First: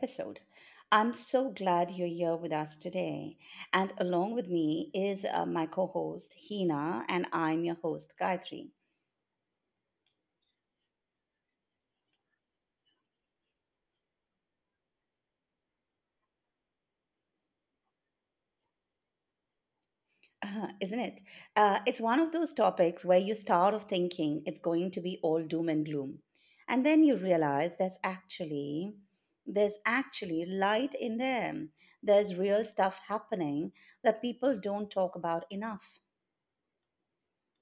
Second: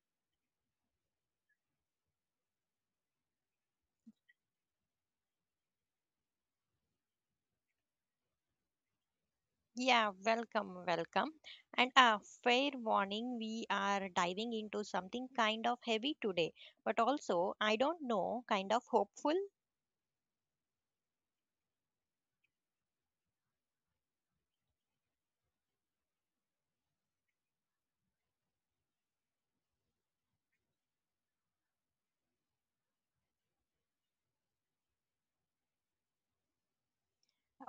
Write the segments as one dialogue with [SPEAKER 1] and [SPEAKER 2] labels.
[SPEAKER 1] episode. I'm so glad you're here with us today. And along with me is my co host, Hina, and I'm your host, Gayatri.
[SPEAKER 2] Yeah, welcome, welcome. And a fair warning, we are diving into something kind of heavy today, but also, I don't know, kind of hopeful.
[SPEAKER 1] Isn't it? It's one of those topics where you start off thinking it's going to be all doom and gloom. And then you realize there's actually light in them. There's real stuff happening that people don't talk about enough.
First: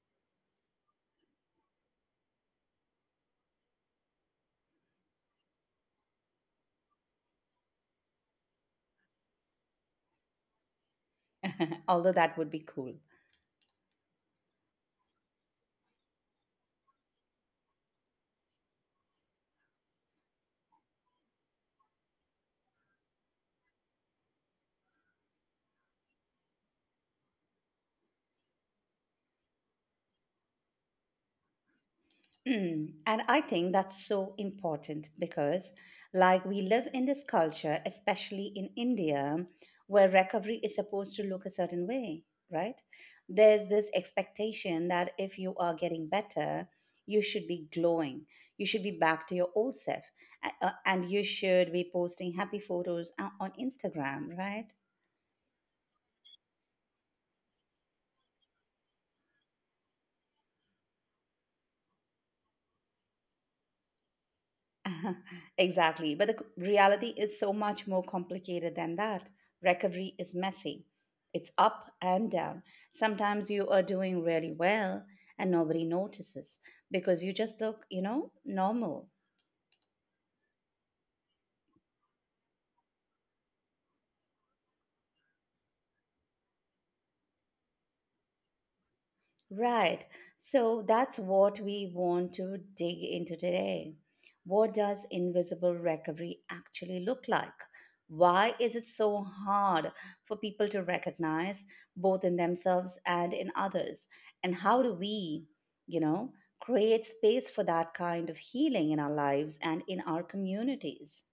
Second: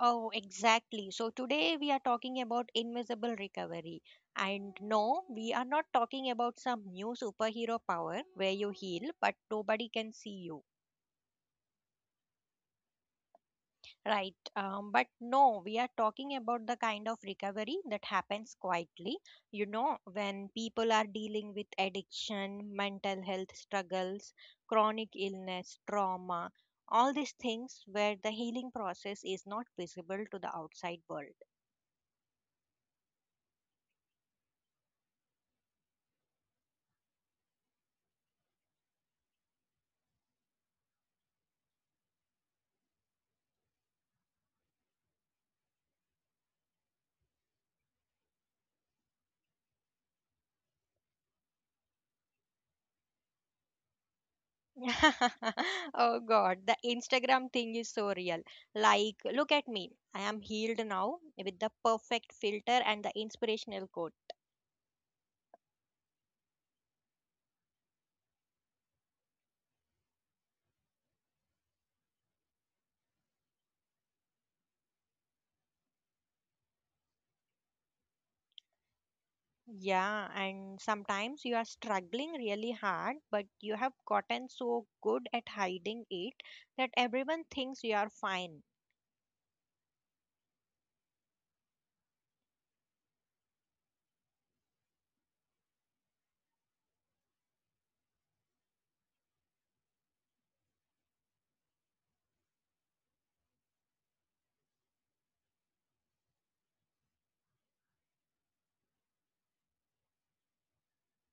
[SPEAKER 2] Oh, exactly. So, today we are talking about invisible recovery. And no, we are not talking about some new superhero power where you heal but nobody can see you.
[SPEAKER 1] Although that would be cool.
[SPEAKER 2] Right. But no, we are talking about the kind of recovery that happens quietly. You know, when people are dealing with addiction, mental health struggles, chronic illness, trauma, all these things where the healing process is not visible to the outside world.
[SPEAKER 1] Mm. And I think that's so important because, like, we live in this culture, especially in India, where recovery is supposed to look a certain way, right? There's this expectation that if you are getting better, you should be glowing, you should be back to your old self, and you should be posting happy photos on Instagram, right?
[SPEAKER 2] Oh God, the Instagram thing is so real. Like, look at me. I am healed now with the perfect filter and the inspirational quote.
[SPEAKER 1] Exactly. But reality is so much more complicated than that. Recovery is messy, it's up and down. Sometimes you are doing really well and nobody notices because you just look, normal.
[SPEAKER 2] Yeah, and sometimes you are struggling really hard, but you have gotten so good at hiding it that everyone thinks you are fine.
[SPEAKER 1] Right. So that's what we want to dig into today. What does invisible recovery actually look like? Why is it so hard for people to recognize both in themselves and in others? And how do we, you know, create space for that kind of healing in our lives and in our communities?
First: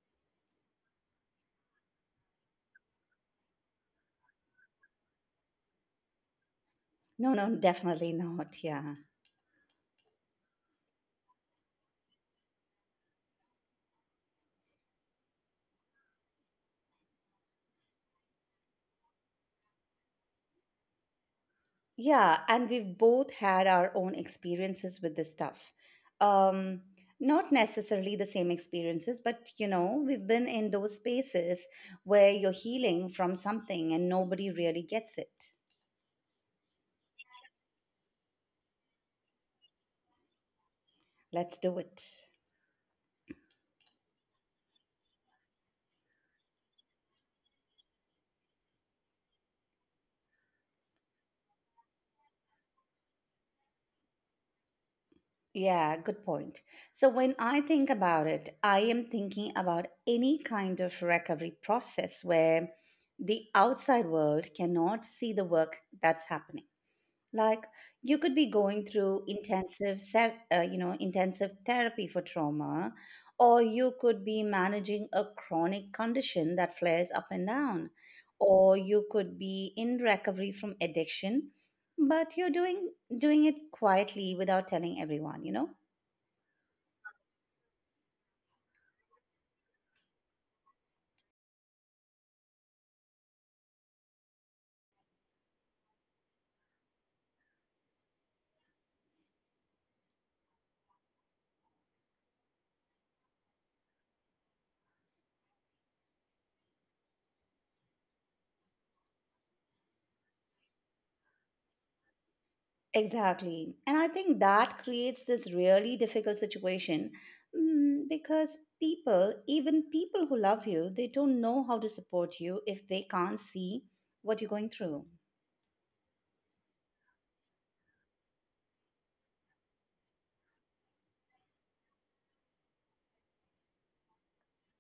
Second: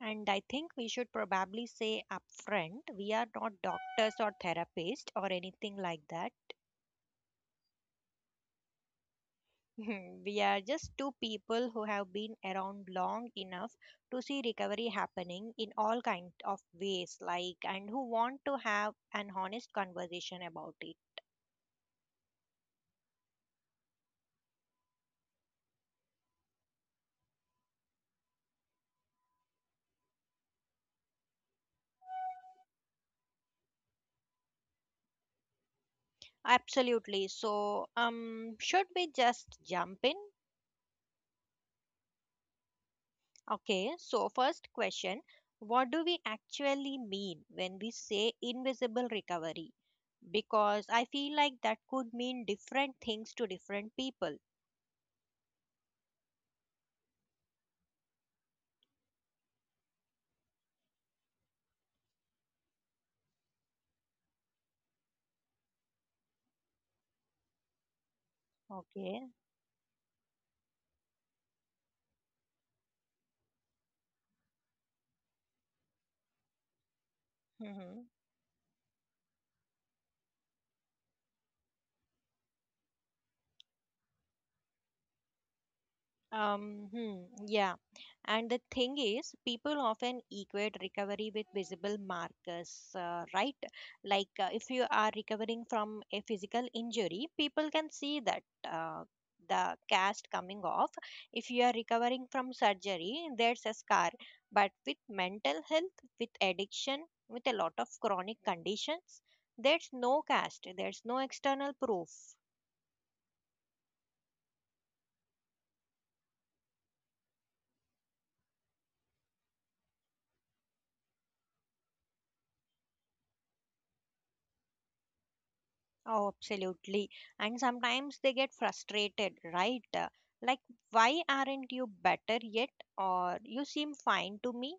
[SPEAKER 2] And I think we should probably say upfront, we are not doctors or therapists or anything like that.
[SPEAKER 1] No, no, definitely not. Yeah.
[SPEAKER 2] We are just two people who have been around long enough to see recovery happening in all kinds of ways, like, and who want to have an honest conversation about it.
[SPEAKER 1] Yeah, and we've both had our own experiences with this stuff. Um, Not necessarily the same experiences, but you know, we've been in those spaces where you're healing from something and nobody really gets it.
[SPEAKER 2] Absolutely. So, should we just jump in?
[SPEAKER 1] Let's do it.
[SPEAKER 2] Okay, so first question, what do we actually mean when we say invisible recovery? Because I feel like that could mean different things to different people.
[SPEAKER 1] Yeah, good point. So when I think about it, I am thinking about any kind of recovery process where the outside world cannot see the work that's happening. Like you could be going through
[SPEAKER 2] Okay.
[SPEAKER 1] you know, intensive therapy for trauma, or you could be managing a chronic condition that flares up and down,
[SPEAKER 2] Hmm.
[SPEAKER 1] or you could be in recovery from addiction, but you're doing it quietly without telling everyone, you know?
[SPEAKER 2] Yeah. And the thing is, people often equate recovery with visible markers, right? Like if you are recovering from a physical injury, people can see that uh, the cast coming off. If you are recovering from surgery, there's a scar. But with mental health, with addiction, with a lot of chronic conditions, there's no cast, there's no external proof.
[SPEAKER 1] Exactly. And I think that creates this really difficult situation mm, because people, even people who love you, they don't know how to support you if they can't see what you're going through.
[SPEAKER 2] Oh, absolutely. And sometimes they get frustrated, right? Like, why aren't you better yet? Or you seem fine to me?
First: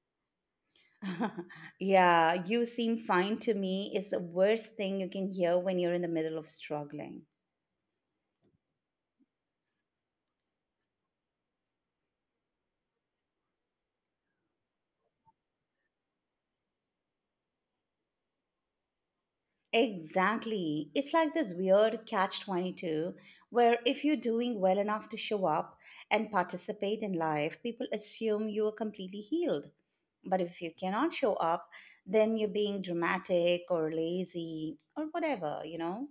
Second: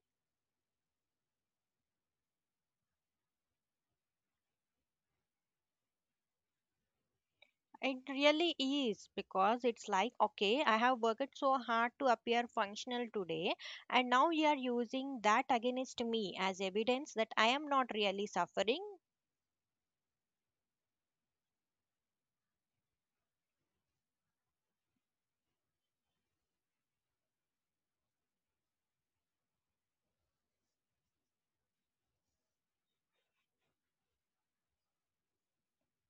[SPEAKER 1] Yeah, you seem fine to me is the worst thing you can hear when you're in the middle of struggling.
[SPEAKER 2] It really is because it's like, okay, I have worked so hard to appear functional today, and now you are using that against me as evidence that I am not really suffering.
[SPEAKER 1] Exactly. It's like this weird catch 22 where if you're doing well enough to show up and participate in life, people assume you are completely healed. But if you cannot show up, then you're being dramatic or lazy or whatever, you know?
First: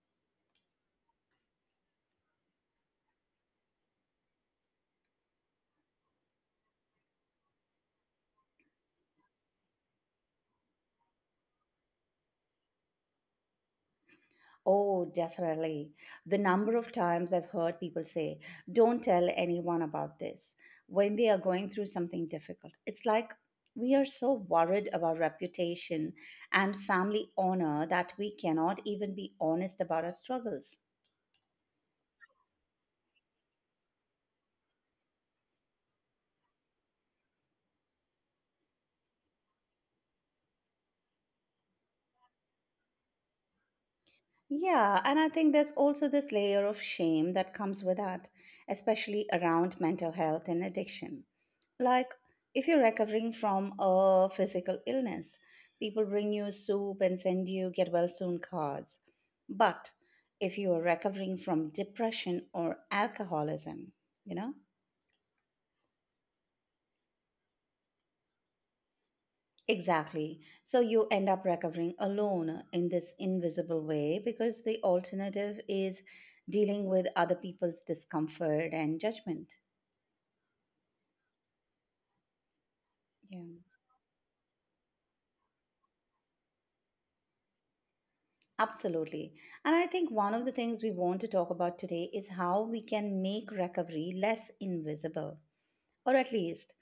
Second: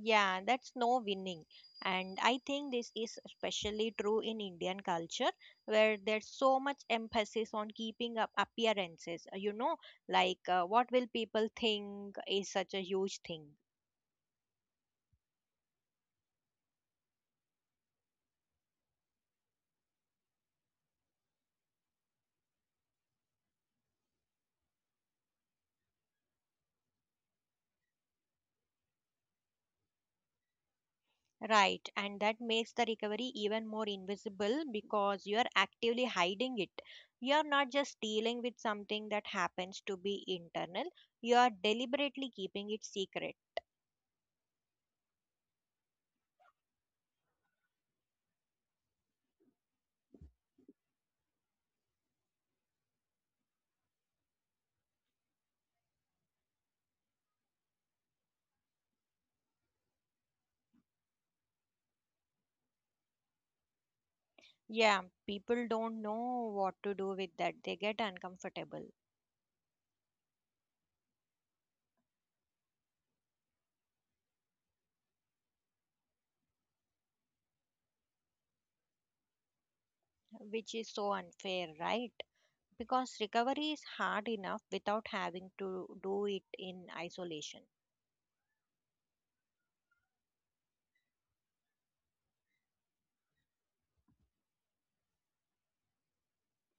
[SPEAKER 2] Yeah, that's no winning. And I think this is especially true in Indian culture, where there's so much emphasis on keeping up appearances. You know, like what will people think is such a huge thing.
[SPEAKER 1] Oh, definitely. The number of times I've heard people say, don't tell anyone about this when they are going through something difficult. It's like we are so worried about reputation and family honor that we cannot even be honest about our struggles.
[SPEAKER 2] Right, and that makes the recovery even more invisible because you are actively hiding it. You are not just dealing with something that happens to be internal, you are deliberately keeping it secret.
[SPEAKER 1] Yeah, and I think there's also this layer of shame that comes with that, especially around mental health and addiction. Like, if you're recovering from a physical illness, people bring you soup and send you get well soon cards. But if you are recovering from depression or alcoholism, you know,
[SPEAKER 2] Yeah, people don't know what to do with that. They get uncomfortable,
[SPEAKER 1] exactly. So you end up recovering alone in this invisible way because the alternative is dealing with other people's discomfort and judgment.
[SPEAKER 2] which is so unfair, right? Because
[SPEAKER 1] Yeah,
[SPEAKER 2] recovery is hard enough without having to do it in isolation.
[SPEAKER 1] absolutely. And I think one of the things we want to talk about today is how we can make recovery less invisible, or at least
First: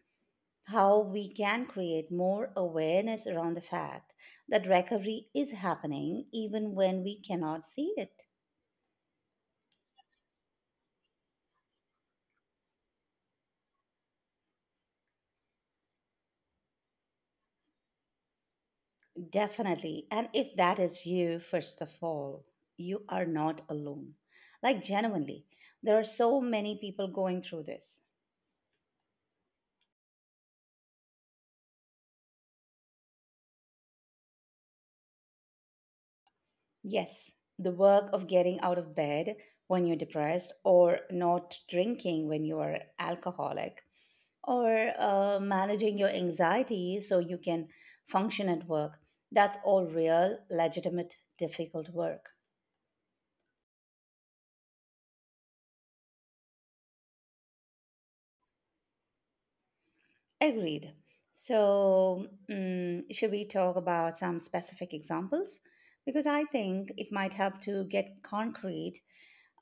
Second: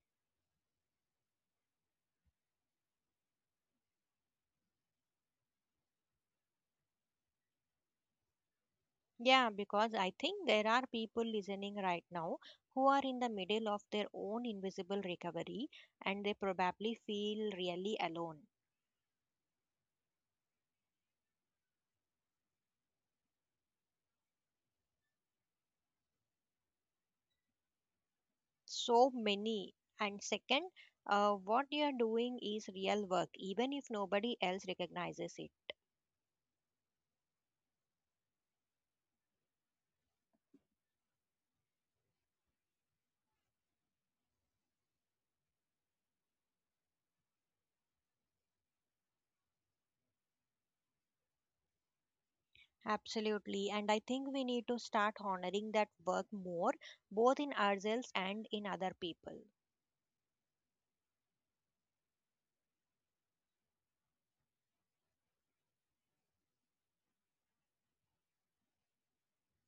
[SPEAKER 1] how we can create more awareness around the fact that recovery is happening even when we cannot see it.
[SPEAKER 2] Yeah, because I think there are people listening right now who are in the middle of their own invisible recovery and they probably feel really alone.
[SPEAKER 1] Definitely. And if that is you, first of all, you are not alone. Like, genuinely, there are so many people going through this.
[SPEAKER 2] So many. And second, what you are doing is real work, even if nobody else recognizes it.
[SPEAKER 1] Yes, the work of getting out of bed when you're depressed, or not drinking when you are alcoholic, or managing your anxiety so you can function at work. That's all real, legitimate, difficult work.
[SPEAKER 2] Absolutely. And I think we need to start honoring that work more, both in ourselves and in other people.
[SPEAKER 1] Agreed. So, mm, should we talk about some specific examples? Because I think it might help to get concrete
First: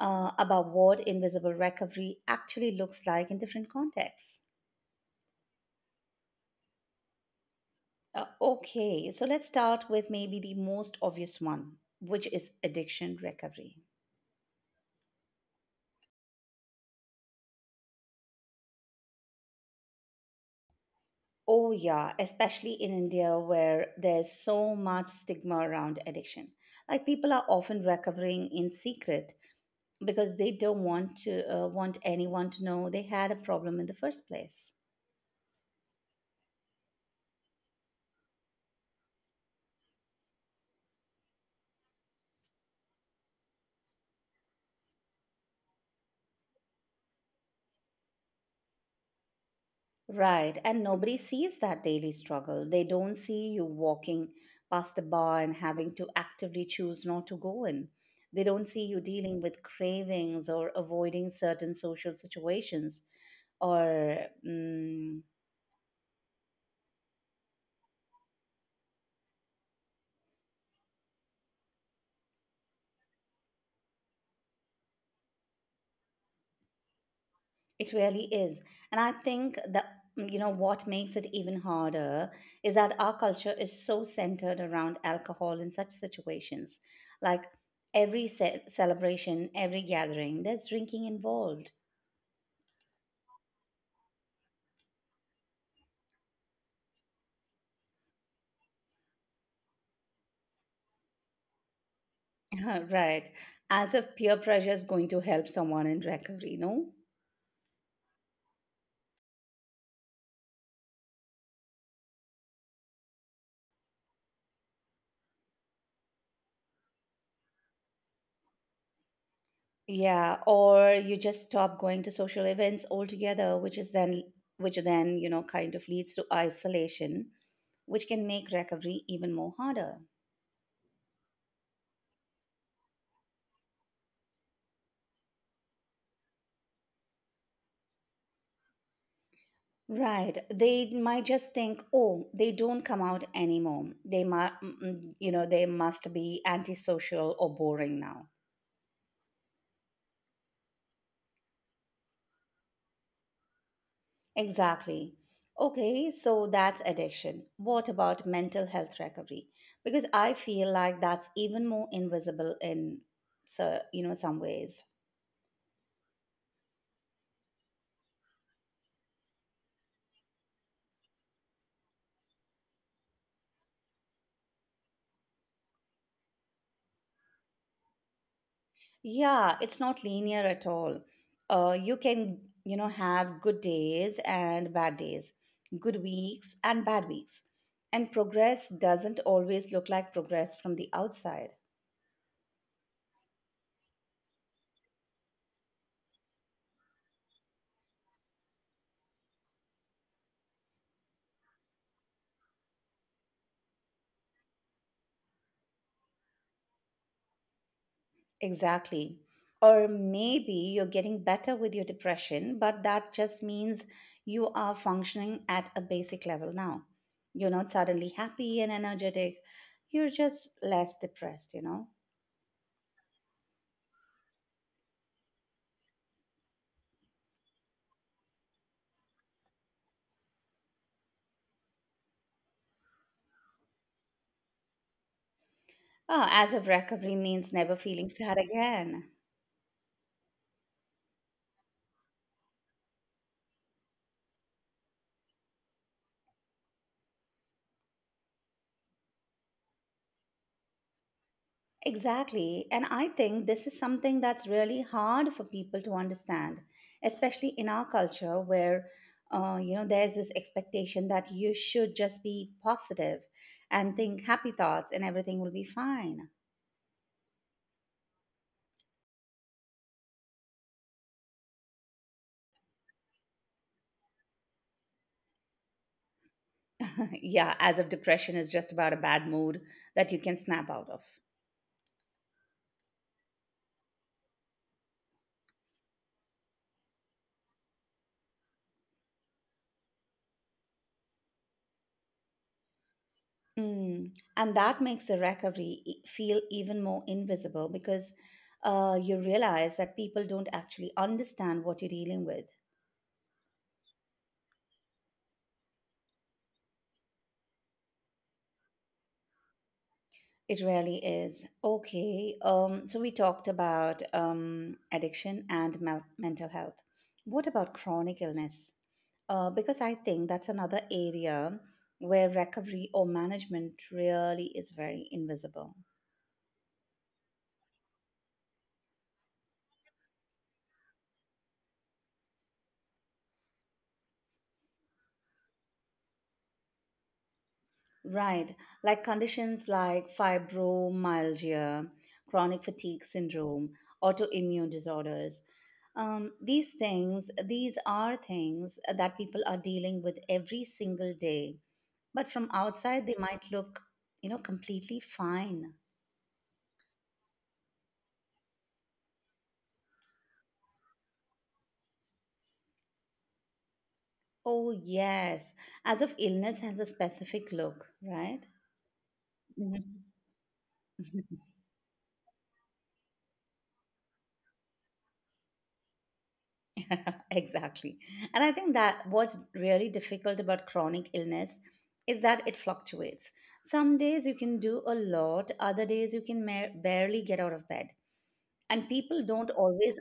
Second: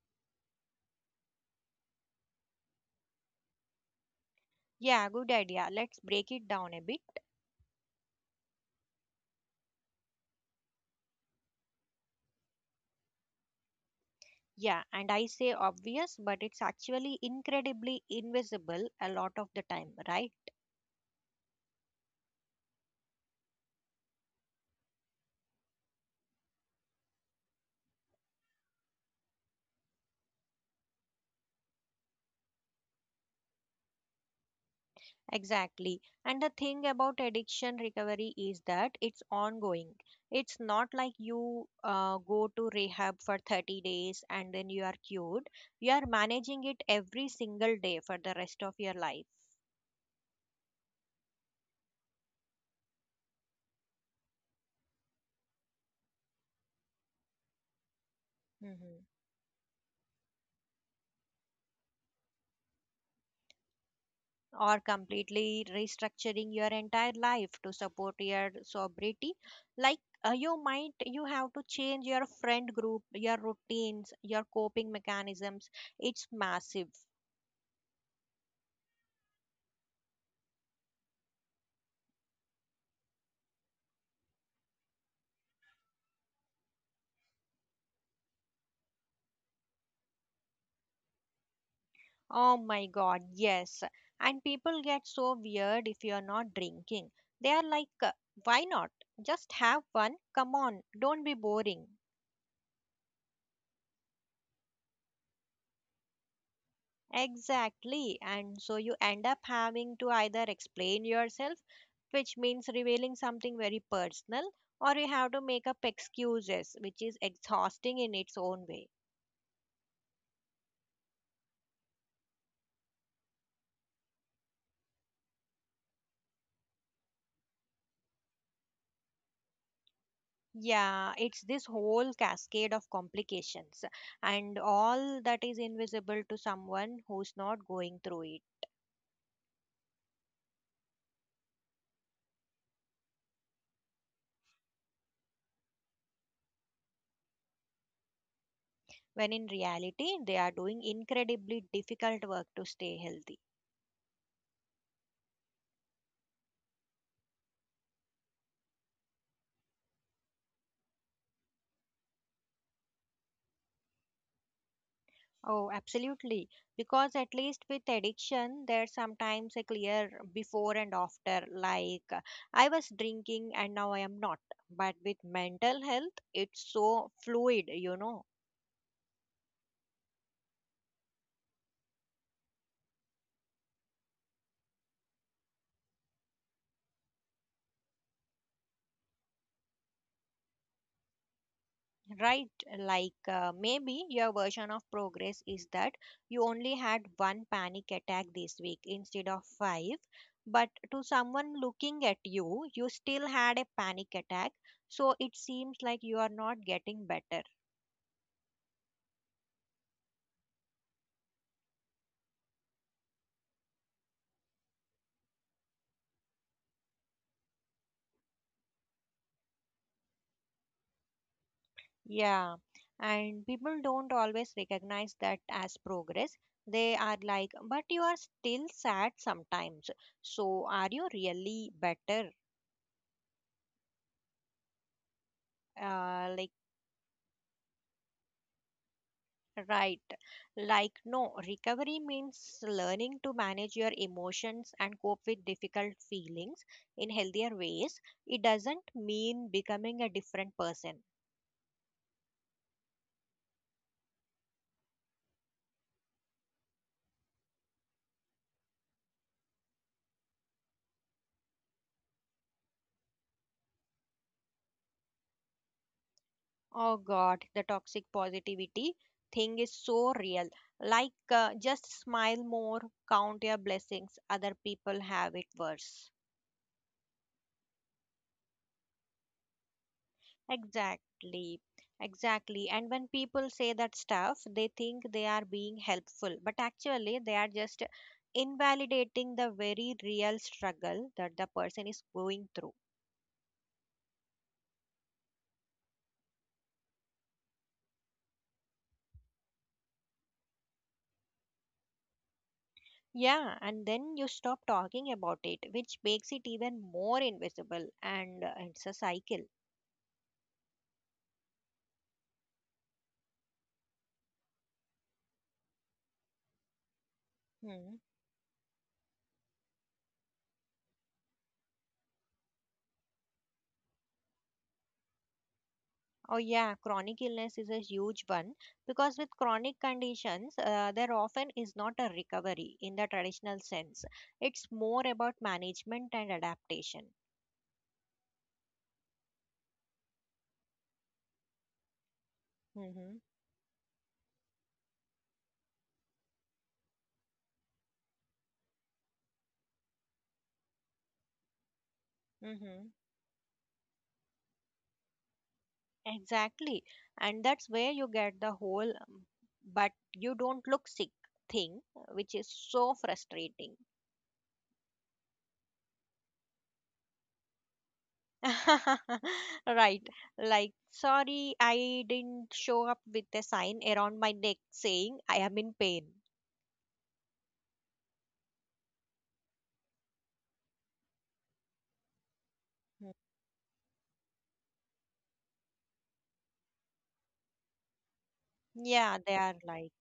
[SPEAKER 1] about what invisible recovery actually looks like in different contexts.
[SPEAKER 2] Yeah, good idea. Let's break it down a bit.
[SPEAKER 1] Okay, so let's start with maybe the most obvious one, which is addiction recovery.
[SPEAKER 2] Yeah, and I say obvious, but it's actually incredibly invisible a lot of the time, right?
[SPEAKER 1] Oh, yeah, especially in India where there's so much stigma around addiction. Like people are often recovering in secret because they don't want anyone to know they had a problem in the first place.
[SPEAKER 2] Exactly. And the thing about addiction recovery is that it's ongoing. It's not like you go to rehab for 30 days and then you are cured. You are managing it every single day for the rest of your life.
[SPEAKER 1] Right, and nobody sees that daily struggle. They don't see you walking past a bar and having to actively choose not to go in. They don't see you
[SPEAKER 2] Hmm.
[SPEAKER 1] dealing with cravings or avoiding certain social situations or
[SPEAKER 2] Or
[SPEAKER 1] mm.
[SPEAKER 2] completely restructuring your entire life to support your sobriety. Like you have to change your friend group, your routines, your coping mechanisms. It's massive.
[SPEAKER 1] It really is. And I think that, you know, what makes it even harder is that our culture is so centered around alcohol in such situations. Like every celebration, every gathering, there's drinking involved.
[SPEAKER 2] Oh my God, yes. And people get so weird if you're not drinking. They are like, why not, just have one, come on, don't be boring.
[SPEAKER 1] Right. As if peer pressure is going to help someone in recovery, no?
[SPEAKER 2] Exactly. And so you end up having to either explain yourself, which means revealing something very personal, or you have to make up excuses, which is exhausting in its own way.
[SPEAKER 1] Yeah, or you just stop going to social events altogether, which is then which then, you know, kind of leads to isolation, which can make recovery even more harder.
[SPEAKER 2] Yeah, it's this whole cascade of complications, and all that is invisible to someone who's not going through it,
[SPEAKER 1] Right. They might just think, oh, they don't come out anymore. They might, you know, they must be antisocial or boring now.
[SPEAKER 2] when in reality, they are doing incredibly difficult work to stay healthy.
[SPEAKER 1] Exactly. Okay, so that's addiction. What about mental health recovery? Because I feel like that's even more invisible in, so, you know, some ways.
[SPEAKER 2] Oh, absolutely. Because at least with addiction, there's sometimes a clear before and after. Like, I was drinking and now I am not. But with mental health, it's so fluid, you know,
[SPEAKER 1] Yeah, it's not linear at all. You can, you know, have good days and bad days, good weeks and bad weeks. And progress doesn't always look like progress from the outside.
[SPEAKER 2] right? Like, maybe your version of progress is that you only had one panic attack this week instead of five. But to someone looking at you, you still had a panic attack. So it seems like you are not getting better.
[SPEAKER 1] Exactly. Or maybe you're getting better with your depression, but that just means you are functioning at a basic level now. You're not suddenly happy and energetic. You're just less depressed, you know?
[SPEAKER 2] Yeah, and people don't always recognize that as progress. They are like, but you are still sad sometimes. So are you really better?
[SPEAKER 1] Oh,
[SPEAKER 2] Uh,
[SPEAKER 1] as
[SPEAKER 2] like,
[SPEAKER 1] of recovery means never feeling sad again.
[SPEAKER 2] right. Like, no, recovery means learning to manage your emotions and cope with difficult feelings in healthier ways. It doesn't mean becoming a different person.
[SPEAKER 1] Exactly. And I think this is something that's really hard for people to understand, especially in our culture where, you know, there's this expectation that you should just be positive and think happy thoughts and everything will be fine.
[SPEAKER 2] Oh God, the toxic positivity thing is so real. Like, just smile more, count your blessings. Other people have it worse.
[SPEAKER 1] Yeah, as if depression is just about a bad mood that you can snap out of.
[SPEAKER 2] Exactly, exactly. And when people say that stuff, they think they are being helpful, but actually, they are just invalidating the very real struggle that the person is going through.
[SPEAKER 1] Mm. And that makes the feel even more invisible because you realize that people don't actually understand what you're dealing with.
[SPEAKER 2] Yeah, and then you stop talking about it, which makes it even more invisible, and it's a cycle.
[SPEAKER 1] It really is. Okay. So we talked about addiction and mental health. What about
[SPEAKER 2] Hmm.
[SPEAKER 1] chronic illness? Because I think that's another area where recovery or management really is very invisible.
[SPEAKER 2] Oh, yeah, chronic illness is a huge one because with chronic conditions, there often is not a recovery in the traditional sense. It's more about management and adaptation.
[SPEAKER 1] Right. Like conditions like fibromyalgia, chronic fatigue
[SPEAKER 2] Mm-hmm.
[SPEAKER 1] syndrome, autoimmune disorders. These things, these are things that people are dealing with every single day. But from
[SPEAKER 2] Mm-hmm.
[SPEAKER 1] outside, they might look, you know, completely fine.
[SPEAKER 2] Exactly. And that's where you get the whole, but you don't look sick thing, which is so frustrating.
[SPEAKER 1] Oh, yes. As if illness has a specific look, right?
[SPEAKER 2] Right.
[SPEAKER 1] Mhm.
[SPEAKER 2] Like, sorry, I didn't show up with a sign around my neck saying I am in pain.
[SPEAKER 1] Exactly. And I think that what's really difficult about chronic illness is that it fluctuates. Some days you can do a lot, other days you can barely get out of bed. And
[SPEAKER 2] Yeah,
[SPEAKER 1] people
[SPEAKER 2] they
[SPEAKER 1] don't
[SPEAKER 2] are like.
[SPEAKER 1] always,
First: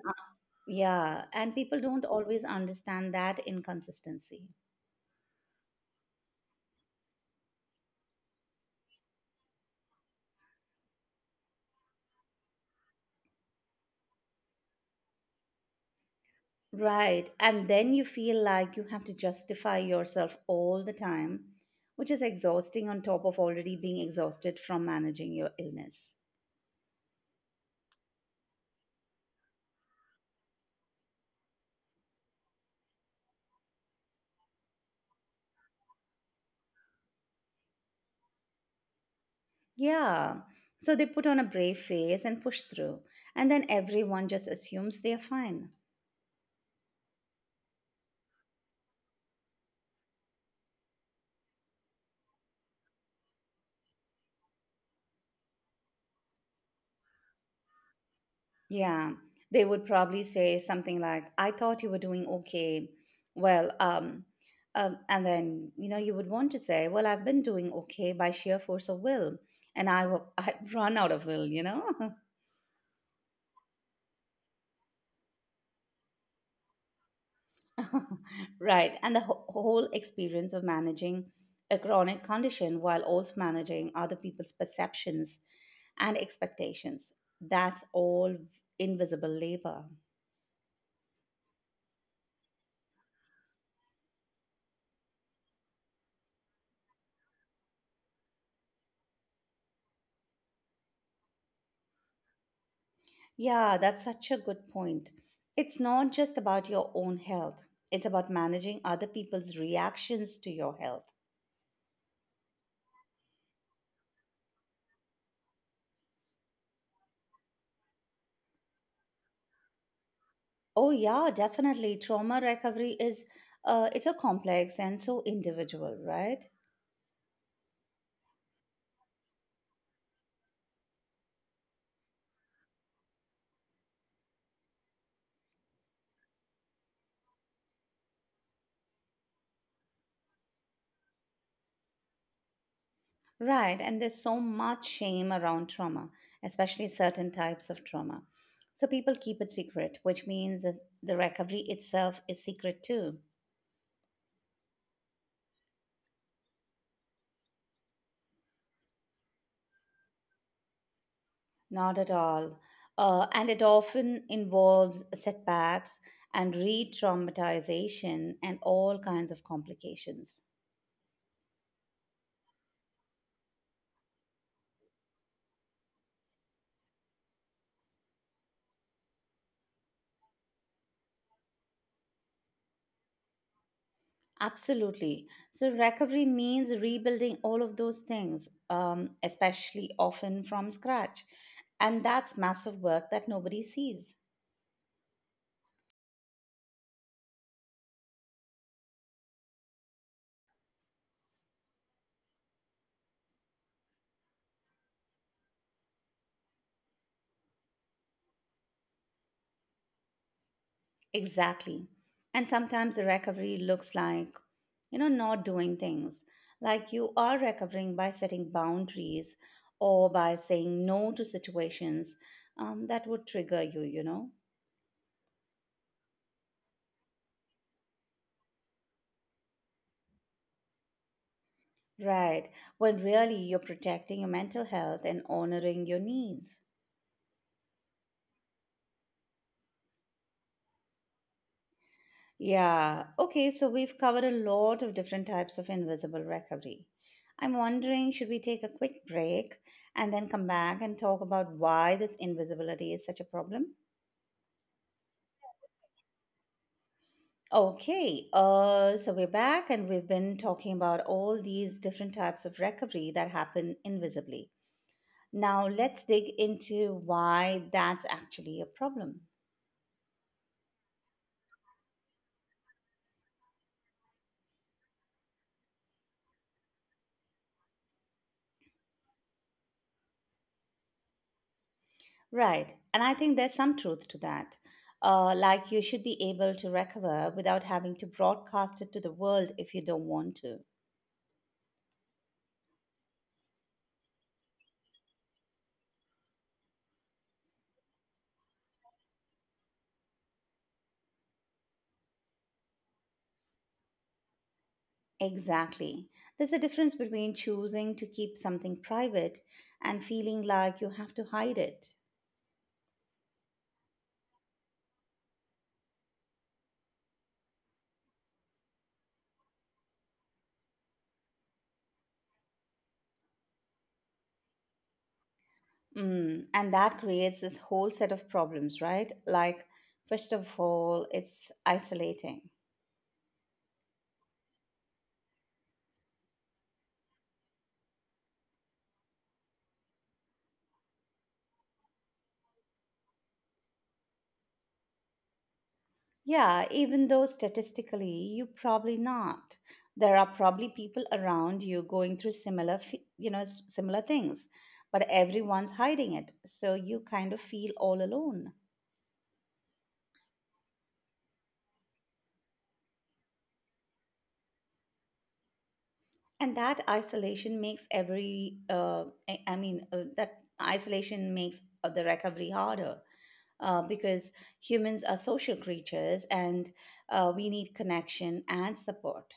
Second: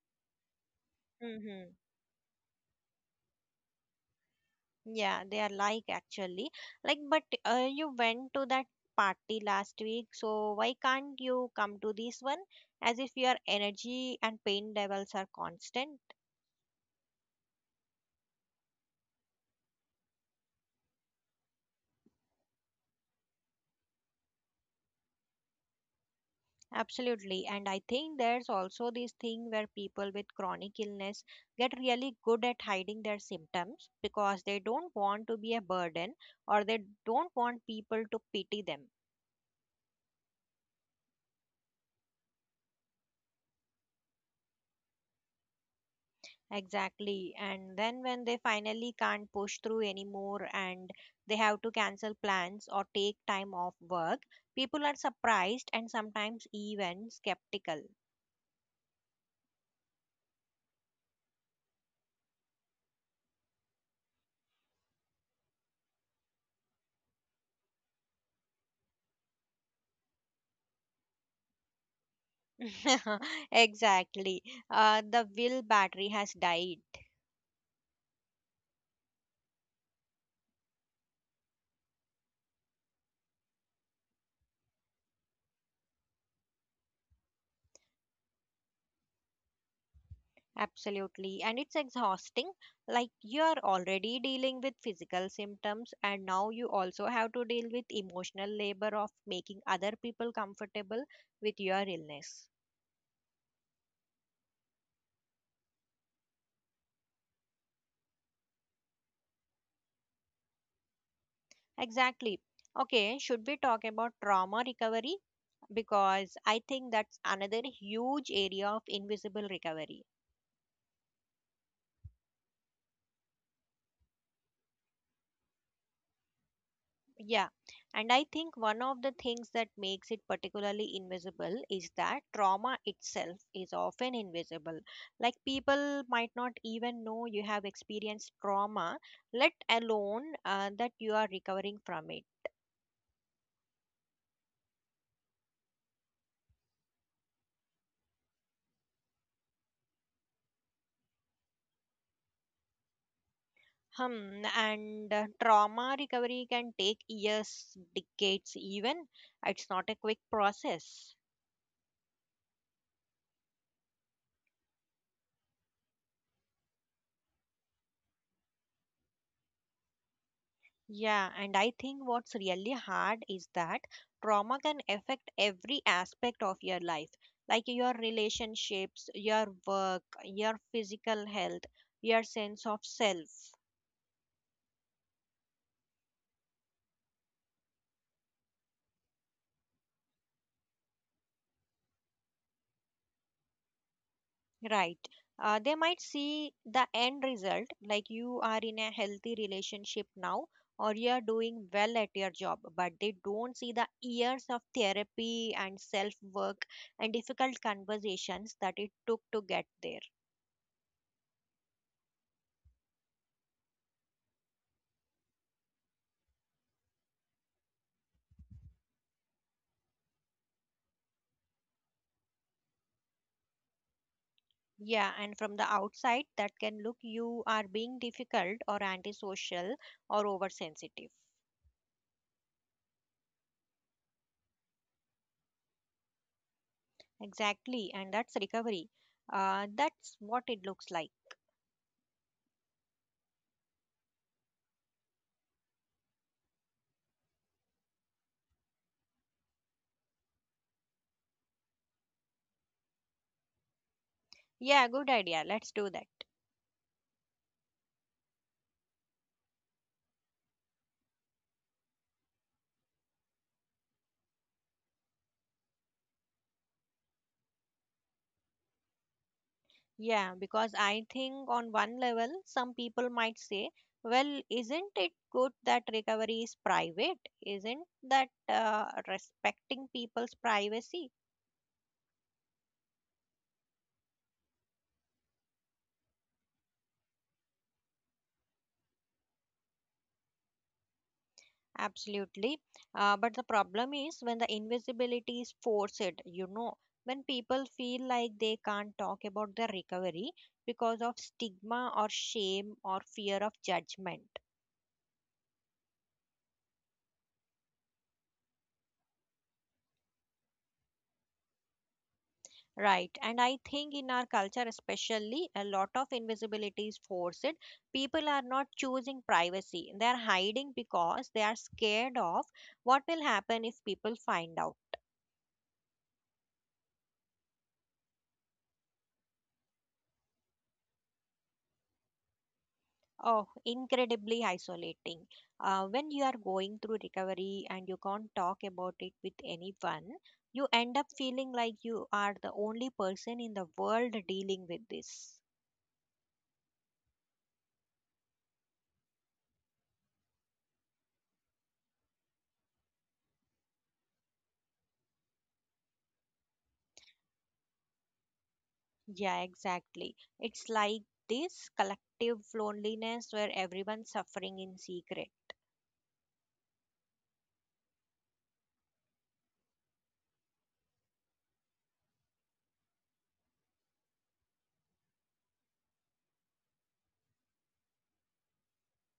[SPEAKER 1] yeah, and
[SPEAKER 2] Mm-hmm.
[SPEAKER 1] people don't always understand that inconsistency.
[SPEAKER 2] Yeah, they are like actually. Like, but you went to that party last week, so why can't you come to this one? As if your energy and pain levels are constant.
[SPEAKER 1] Right. And then you feel like you have to justify yourself all the time, which is exhausting on top of already being exhausted from managing your illness.
[SPEAKER 2] Absolutely. And I think there's also this thing where people with chronic illness get really good at hiding their symptoms because they don't want to be a burden or they don't want people to pity them.
[SPEAKER 1] Yeah. So they put on a brave face and push through, and then everyone just assumes they're fine.
[SPEAKER 2] Exactly. And then when they finally can't push through anymore and they have to cancel plans or take time off work, people are surprised and sometimes even skeptical.
[SPEAKER 1] Yeah. They would probably say something like, I thought you were doing okay. Well, um, and then, you know, you would want to say, well, I've been doing okay by sheer force of will, and I've run out of will, you know?
[SPEAKER 2] Exactly. The will battery has died.
[SPEAKER 1] Right. And the whole experience of managing a chronic condition while also managing other people's perceptions and expectations. That's all invisible labor.
[SPEAKER 2] Absolutely. And it's exhausting. Like you're already dealing with physical symptoms, and now you also have to deal with emotional labor of making other people comfortable with your illness.
[SPEAKER 1] Yeah, that's such a good point. It's not just about your own health, it's about managing other people's reactions to your health.
[SPEAKER 2] Exactly. Okay, should we talk about trauma recovery? Because I think that's another huge area of invisible recovery.
[SPEAKER 1] Oh yeah, definitely. Trauma recovery is it's a complex and so individual, right?
[SPEAKER 2] Yeah, and I think one of the things that makes it particularly invisible is that trauma itself is often invisible. Like people might not even know you have experienced trauma, let alone that you are recovering from it.
[SPEAKER 1] Right, and there's so much shame around trauma, especially certain types of trauma. So people keep it secret, which means that the recovery itself is secret too.
[SPEAKER 2] Hmm, and trauma recovery can take years, decades, even. It's not a quick process.
[SPEAKER 1] Not at all. And it often involves setbacks and re traumatization and all kinds of complications.
[SPEAKER 2] Yeah, and I think what's really hard is that trauma can affect every aspect of your life, like your relationships, your work, your physical health, your sense of self.
[SPEAKER 1] Absolutely. So, recovery means rebuilding all of those things, especially often from scratch. And that's massive work that nobody sees.
[SPEAKER 2] Right. They might see the end result, like you are in a healthy relationship now, or you are doing well at your job, but they don't see the years of therapy and self work and difficult conversations that it took to get there.
[SPEAKER 1] Exactly. And sometimes the recovery looks like, you know, not doing things. Like you are recovering by setting boundaries or by saying no to situations that would trigger you, you know?
[SPEAKER 2] Yeah, and from the outside, that can look you are being difficult or antisocial or oversensitive.
[SPEAKER 1] Right. When really you're protecting your mental health and honoring your needs.
[SPEAKER 2] Exactly, and that's recovery. That's what it looks like.
[SPEAKER 1] Yeah. Okay, so we've covered a lot of different types of invisible recovery. I'm wondering, should we take a quick break and then come back and talk about why this invisibility is such a problem?
[SPEAKER 2] Yeah, good idea. Let's do that.
[SPEAKER 1] Okay, so we're back and we've been talking about all these different types of recovery that happen invisibly. Now let's dig into why that's actually a problem.
[SPEAKER 2] Yeah, because I think on one level, some people might say, well, isn't it good that recovery is private? Isn't that respecting people's privacy?
[SPEAKER 1] Right, and I think there's some truth to that. Like you should be able to recover without having to broadcast it to the world if you don't want to.
[SPEAKER 2] Absolutely. But the problem is when the invisibility is forced, you know, when people feel like they can't talk about their recovery because of stigma or shame or fear of judgment.
[SPEAKER 1] Exactly. There's a difference between choosing to keep something private and feeling like you have to hide it.
[SPEAKER 2] Right, and I think in our culture, especially, a lot of invisibility is forced. People are not choosing privacy, they are hiding because they are scared of what will happen if people find out.
[SPEAKER 1] Mm, and that creates this whole set of problems, right? Like, first of all, it's isolating.
[SPEAKER 2] Oh, incredibly isolating. When you are going through recovery and you can't talk about it with anyone, you end up feeling like you are the only person in the world dealing with this.
[SPEAKER 1] Yeah, even though statistically you probably not. There are probably people around you going through similar things, but everyone's hiding it. So you kind of feel all alone.
[SPEAKER 2] Yeah, exactly. It's like this collective loneliness where everyone's suffering in secret.
[SPEAKER 1] And that isolation makes every I mean that isolation makes the recovery harder because humans are social creatures and we need connection and support.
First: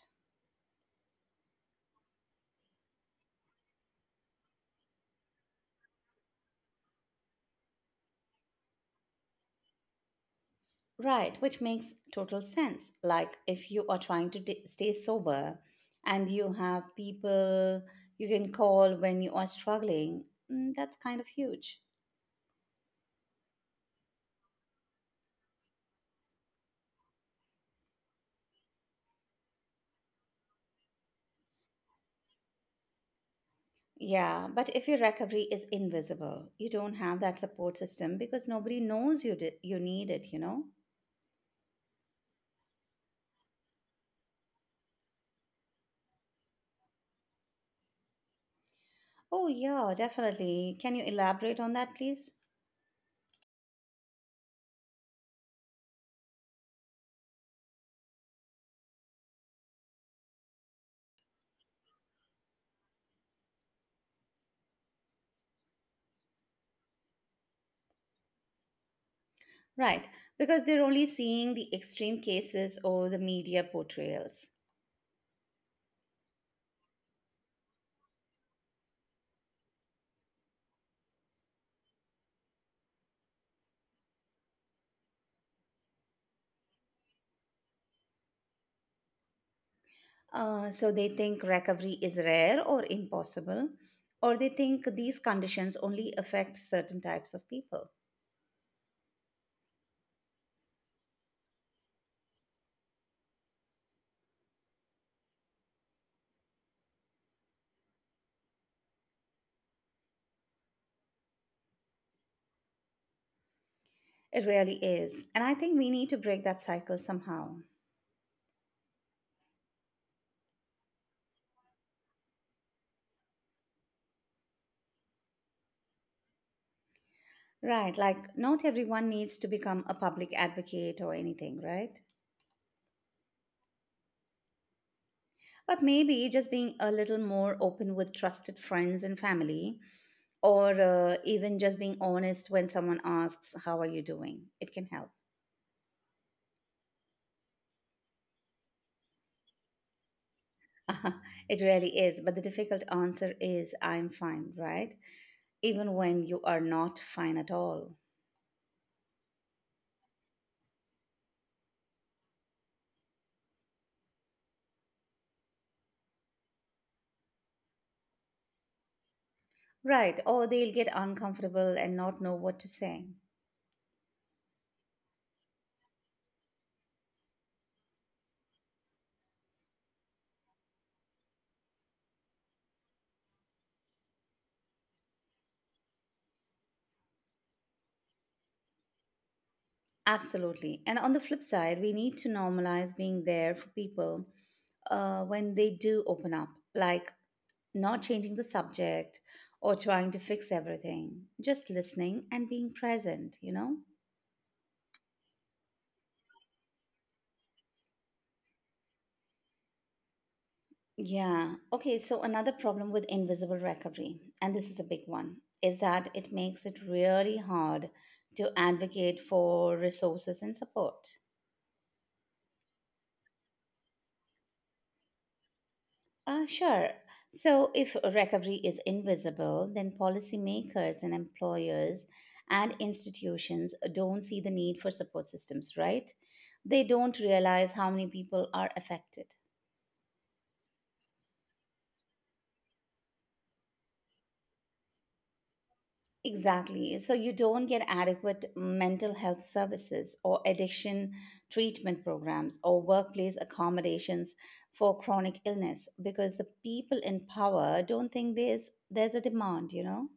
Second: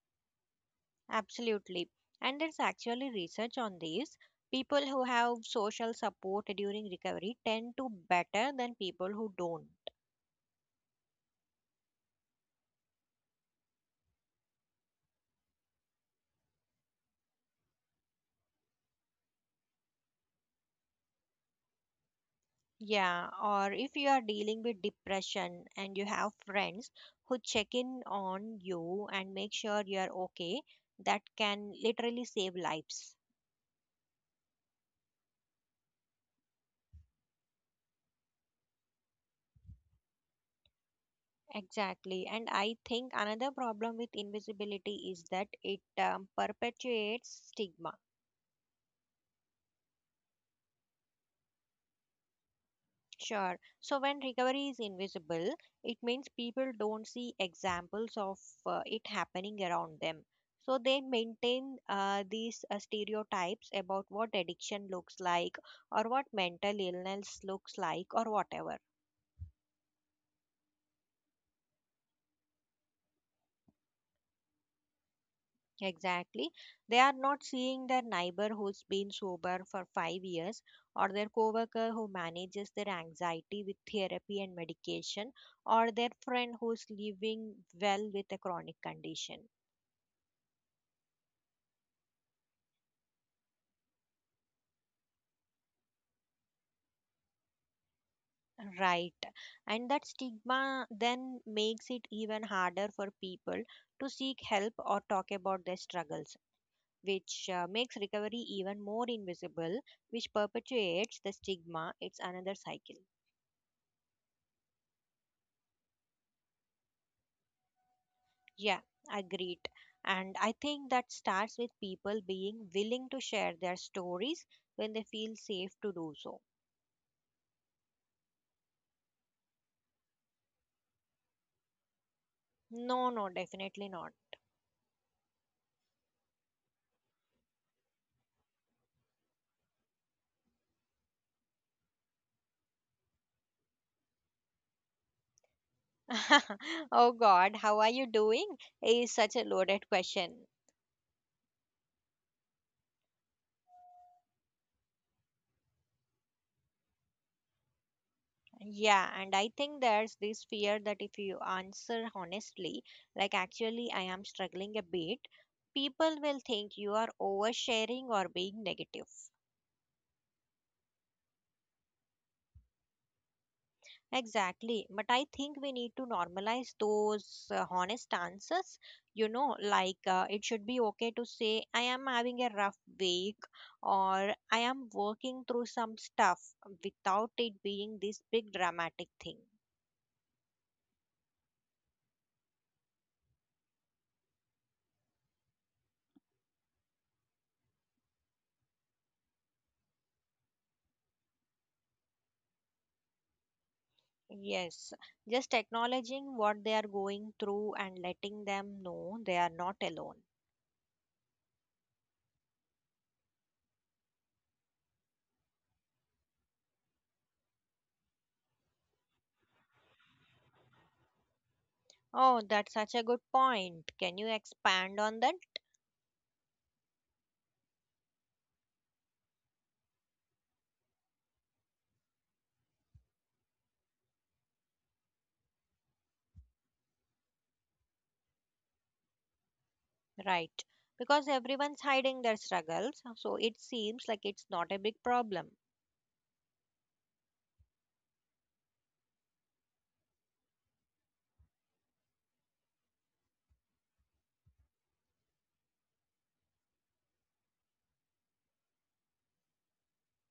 [SPEAKER 2] Absolutely. And there's actually research on this. People who have social support during recovery tend to better than people who don't.
[SPEAKER 1] Right, which makes total sense. Like if you are trying to stay sober and you have people you can call when you are struggling, mm, that's kind of huge.
[SPEAKER 2] Yeah, or if you are dealing with depression and you have friends who check in on you and make sure you are okay, that can literally save lives.
[SPEAKER 1] Yeah, but if your recovery is invisible, you don't have that support system because nobody knows you need it.
[SPEAKER 2] Exactly. And I think another problem with invisibility is that it perpetuates stigma.
[SPEAKER 1] Oh, yeah, definitely. Can you elaborate on that, please?
[SPEAKER 2] Sure. So when recovery is invisible, it means people don't see examples of it happening around them. So they maintain these stereotypes about what addiction looks like or what mental illness looks like or whatever.
[SPEAKER 1] Right, because they're only seeing the extreme cases or the media portrayals.
[SPEAKER 2] Exactly. They are not seeing their neighbor who's been sober for 5 years or their coworker who manages their anxiety with therapy and medication or their friend who's living well with a chronic condition.
[SPEAKER 1] So they think recovery is rare or impossible, or they think these conditions only affect certain types of people.
[SPEAKER 2] Right. And that stigma then makes it even harder for people to seek help or talk about their struggles, which makes recovery even more invisible, which perpetuates the stigma. It's another cycle.
[SPEAKER 1] It really is. And I think we need to break that cycle somehow.
[SPEAKER 2] Yeah, agreed. And I think that starts with people being willing to share their stories when they feel safe to do so.
[SPEAKER 1] Right, like not everyone needs to become a public advocate or anything, right?
[SPEAKER 2] No, no, definitely not.
[SPEAKER 1] But maybe just being a little more open with trusted friends and family, or even just being honest when someone asks, "How are you doing?" It can help.
[SPEAKER 2] Oh God, how are you doing? Is such a loaded question.
[SPEAKER 1] It really is. But the difficult answer is, I'm fine, right? Even when you are not fine at all.
[SPEAKER 2] Yeah, and I think there's this fear that if you answer honestly, like actually I am struggling a bit, people will think you are oversharing or being negative.
[SPEAKER 1] Right, or they'll get uncomfortable and not know what to say.
[SPEAKER 2] Exactly. But I think we need to normalize those honest answers. You know, like it should be okay to say, I am having a rough week or I am working through some stuff without it being this big dramatic thing.
[SPEAKER 1] Absolutely. And on the flip side, we need to normalize being there for people when they do open up, like not changing the subject or trying to fix everything. Just listening and being present, you know?
[SPEAKER 2] Yes. Just acknowledging what they are going through and letting them know they are not alone.
[SPEAKER 1] Yeah. Okay, so another problem with invisible recovery, and this is a big one, is that it makes it really hard to advocate for resources and support.
[SPEAKER 2] Oh, that's such a good point. Can you expand on that?
[SPEAKER 1] Sure. So, if recovery is invisible, then policymakers and employers and institutions don't see the need for support systems, right? They don't realize how many people are affected.
[SPEAKER 2] Right. Because everyone's hiding their struggles, so it seems like it's not a big problem.
[SPEAKER 1] Exactly. So, you don't get adequate mental health services or addiction treatment programs or workplace accommodations for chronic illness because the people in power don't think there's a demand, you know?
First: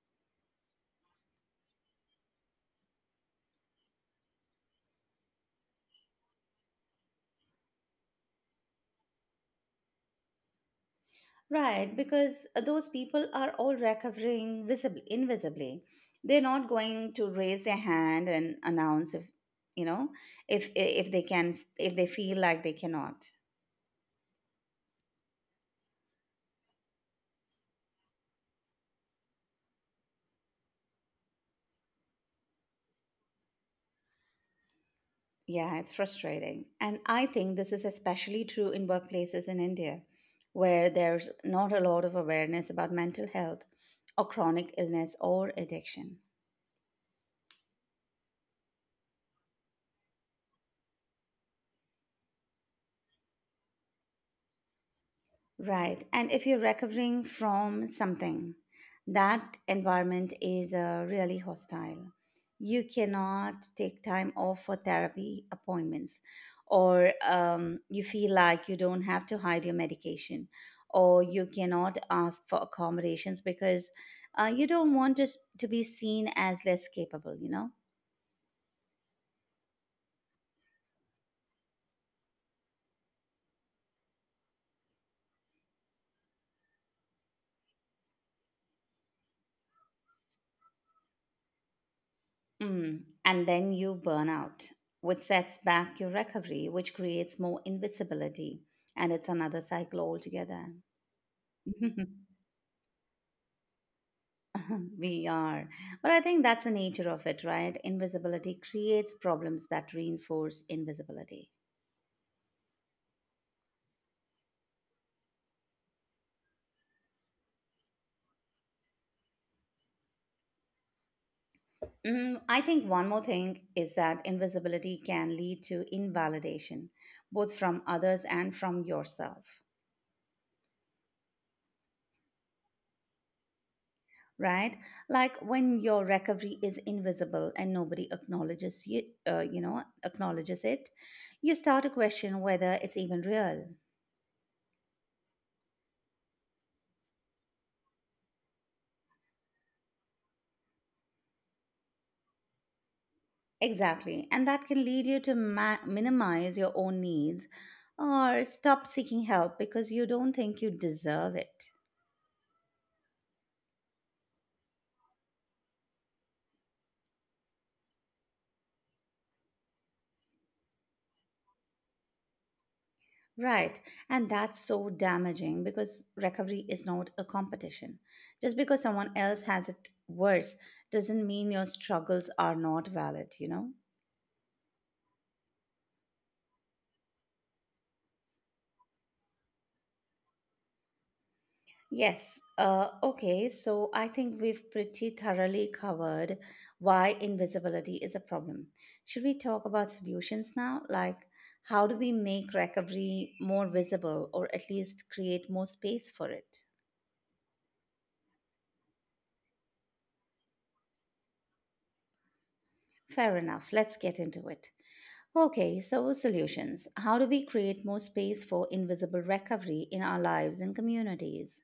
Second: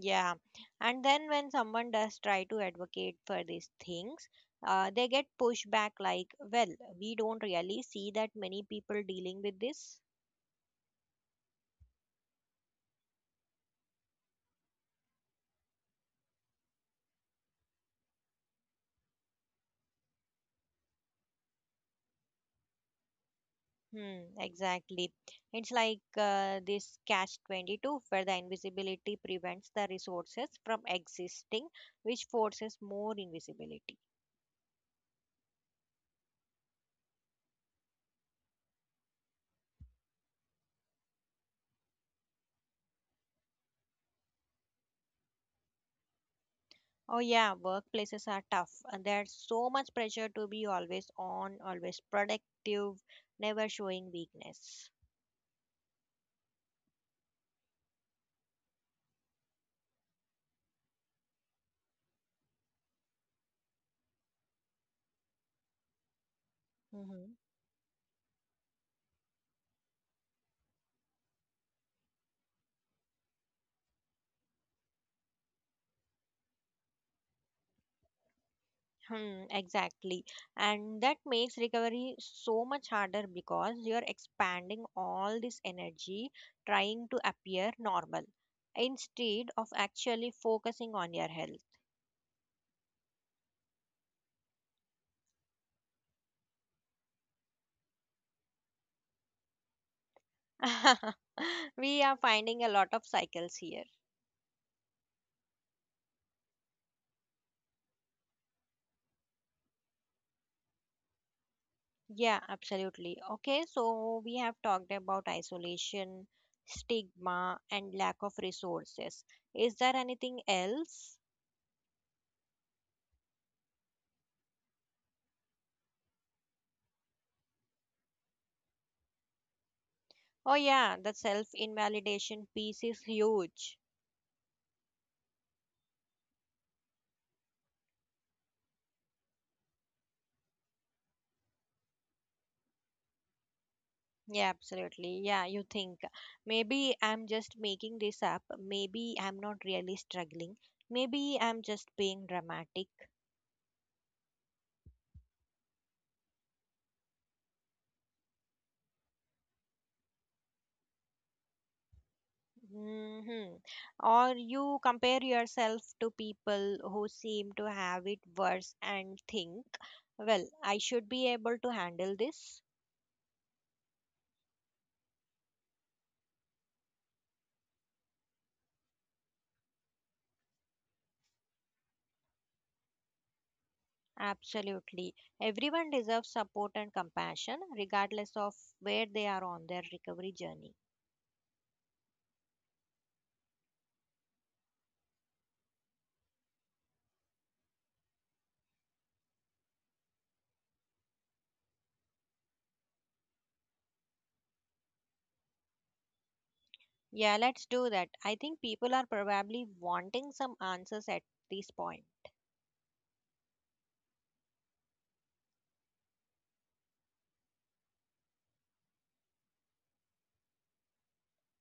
[SPEAKER 2] Yeah. And then when someone does try to advocate for these things, they get pushed back like, well, we don't really see that many people dealing with this.
[SPEAKER 1] Right, because those people are all recovering visibly, invisibly. They're not going to raise their hand and announce if, you know, if they can, if they feel like they cannot.
[SPEAKER 2] Hmm, exactly. It's like this catch 22 where the invisibility prevents the resources from existing, which forces more invisibility.
[SPEAKER 1] Yeah, it's frustrating. And I think this is especially true in workplaces in India, where there's not a lot of awareness about mental health or chronic illness or addiction.
[SPEAKER 2] Oh yeah, workplaces are tough. And there's so much pressure to be always on, always productive, never showing weakness.
[SPEAKER 1] Right. And if you're recovering from something, that environment is really hostile. You cannot take time off for therapy appointments, or
[SPEAKER 2] Hmm.
[SPEAKER 1] you feel like you don't have to hide your medication, or you cannot ask for accommodations because you don't want to be seen as less capable, you know?
[SPEAKER 2] Hmm, exactly. And that makes recovery so much harder because you're expanding all this energy trying to appear normal instead of actually focusing on your health.
[SPEAKER 1] Mm. And then you burn out, which sets back your recovery, which creates more invisibility. And it's another cycle altogether.
[SPEAKER 2] We are finding a lot of cycles here.
[SPEAKER 1] We are. But I think that's the nature of it, right? Invisibility creates problems that reinforce invisibility.
[SPEAKER 2] Yeah, absolutely. Okay, so we have talked about isolation, stigma, and lack of resources. Is there anything else?
[SPEAKER 1] Mm, I think one more thing is that invisibility can lead to invalidation, both from others and from yourself.
[SPEAKER 2] Oh, yeah, the self invalidation piece is huge.
[SPEAKER 1] Right, like when your recovery is invisible and nobody acknowledges you you know acknowledges it, you start to question whether it's even real.
[SPEAKER 2] Yeah, absolutely. Yeah, you think maybe I'm just making this up. Maybe I'm not really struggling. Maybe I'm just being dramatic.
[SPEAKER 1] Exactly, and that can lead you to minimize your own needs or stop seeking help because you don't think you deserve it.
[SPEAKER 2] Hmm. Or you compare yourself to people who seem to have it worse and think, well, I should be able to handle this.
[SPEAKER 1] Right. And that's so damaging because recovery is not a competition. Just because someone else has it worse doesn't mean your struggles are not valid, you know.
[SPEAKER 2] Absolutely. Everyone deserves support and compassion, regardless of where they are on their recovery journey.
[SPEAKER 1] Yes. Okay. So I think we've pretty thoroughly covered why invisibility is a problem. Should we talk about solutions now? Like, how do we make recovery more visible or at least create more space for it?
[SPEAKER 2] Yeah, let's do that. I think people are probably wanting some answers at this point.
[SPEAKER 1] Fair enough. Let's get into it. Okay. So, solutions. How do we create more space for invisible recovery in our lives and communities?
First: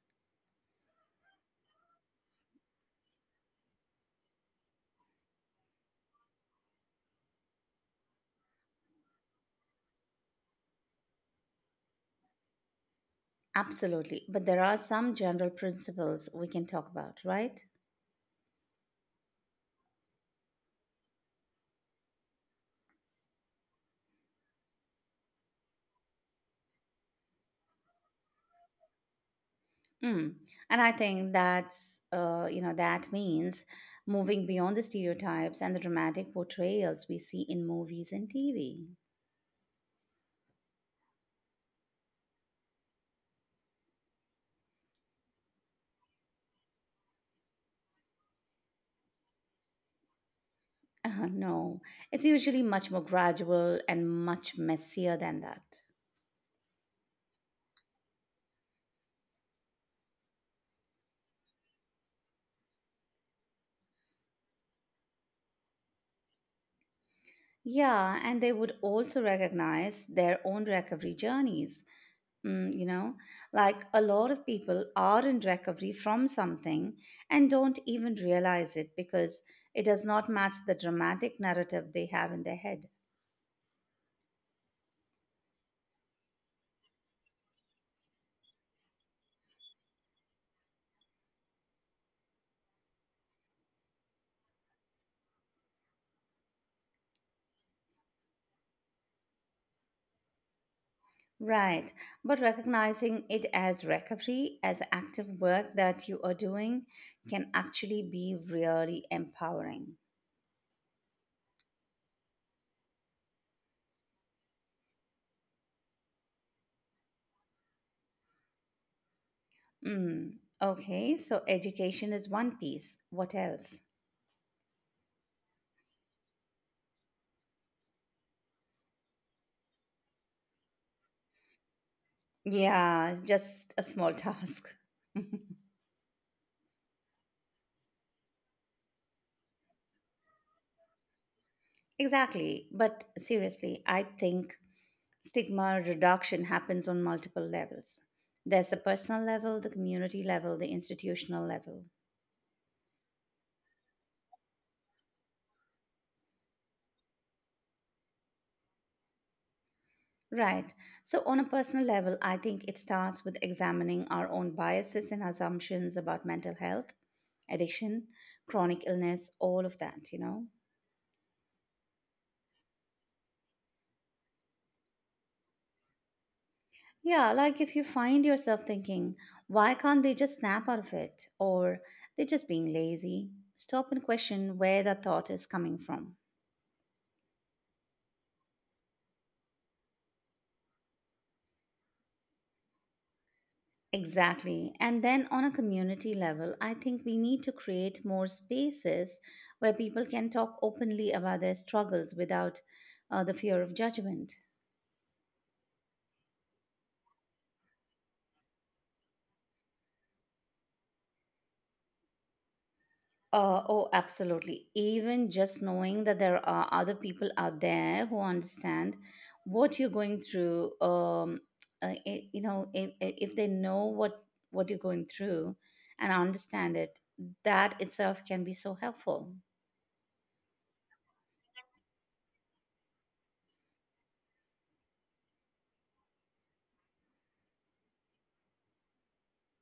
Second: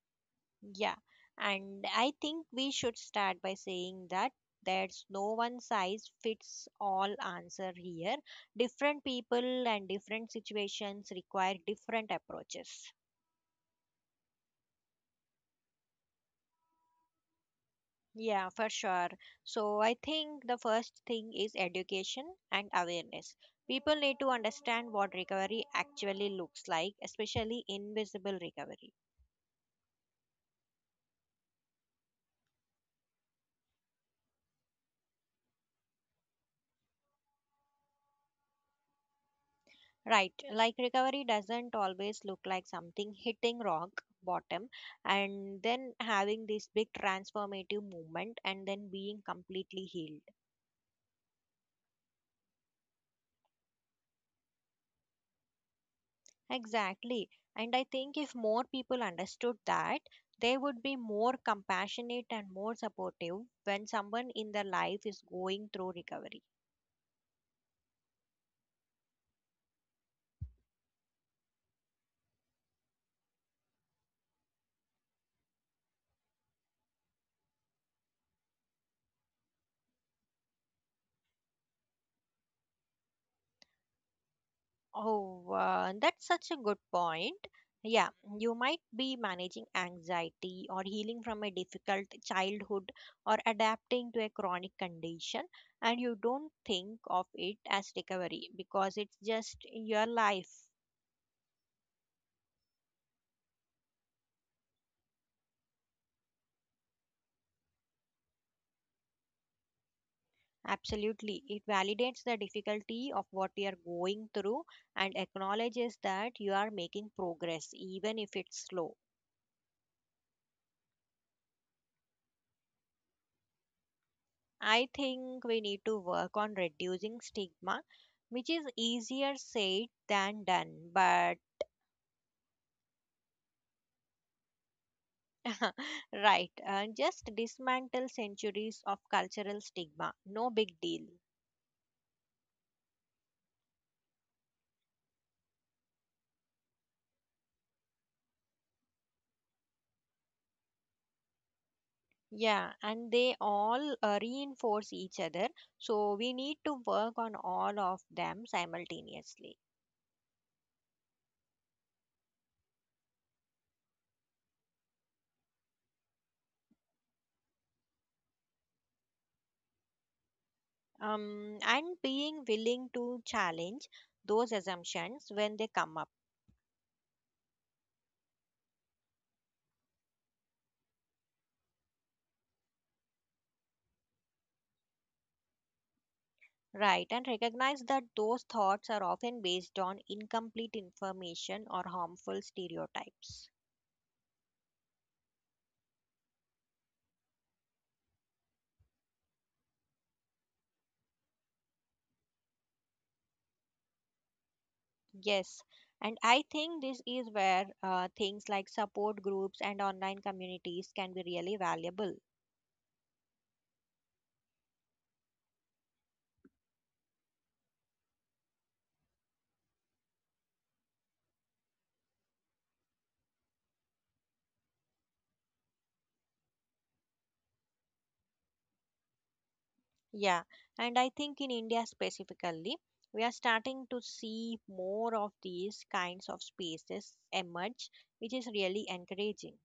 [SPEAKER 2] Yeah, and I think we should start by saying that there's no one size fits all answer here. Different people and different situations require different approaches.
[SPEAKER 1] Absolutely. But there are some general principles we can talk about, right?
[SPEAKER 2] Yeah, for sure. So I think the first thing is education and awareness. People need to understand what recovery actually looks like, especially invisible recovery.
[SPEAKER 1] Mm. And I think that's, you know, that means moving beyond the stereotypes and the dramatic portrayals we see in movies and TV.
[SPEAKER 2] Right, like recovery doesn't always look like something hitting rock bottom and then having this big transformative movement and then being completely healed.
[SPEAKER 1] No, it's usually much more gradual and much messier than that.
[SPEAKER 2] Exactly. And I think if more people understood that, they would be more compassionate and more supportive when someone in their life is going through recovery.
[SPEAKER 1] Yeah, and they would also recognize their own recovery journeys. Mm, you know, like a lot of people are in recovery from something and don't even realize it because it does not match the dramatic narrative they have in their head.
[SPEAKER 2] Oh, that's such a good point. Yeah, you might be managing anxiety or healing from a difficult childhood or adapting to a chronic condition, and you don't think of it as recovery because it's just your life.
[SPEAKER 1] Right. But recognizing it as recovery, as active work that you are doing, can actually be really empowering.
[SPEAKER 2] Absolutely. It validates the difficulty of what you are going through and acknowledges that you are making progress, even if it's slow.
[SPEAKER 1] Mm. Okay, so education is one piece. What else?
[SPEAKER 2] I think we need to work on reducing stigma, which is easier said than done. But
[SPEAKER 1] Yeah, just a small task.
[SPEAKER 2] right, just dismantle centuries of cultural stigma. No big deal.
[SPEAKER 1] Exactly. But seriously, I think stigma reduction happens on multiple levels. There's the personal level, the community level, the institutional level.
[SPEAKER 2] Yeah, and they all reinforce each other. So we need to work on all of them simultaneously.
[SPEAKER 1] Right. So, on a personal level, I think it starts with examining our own biases and assumptions about mental health, addiction, chronic illness, all of that, you know?
[SPEAKER 2] And being willing to challenge those assumptions when they come up.
[SPEAKER 1] Yeah, like if you find yourself thinking, why can't they just snap out of it? Or they're just being lazy, stop and question where that thought is coming from.
[SPEAKER 2] Right, and recognize that those thoughts are often based on incomplete information or harmful stereotypes.
[SPEAKER 1] Exactly. And then on a community level, I think we need to create more spaces where people can talk openly about their struggles without the fear of judgment.
[SPEAKER 2] Yes, and I think this is where things like support groups and online communities can be really valuable.
[SPEAKER 1] Oh, absolutely. Even just knowing that there are other people out there who understand what you're going through, you know, if they know what you're going through and understand it, that itself can be so helpful.
[SPEAKER 2] Yeah, and I think in India specifically, we are starting to see more of these kinds of spaces emerge, which is really encouraging.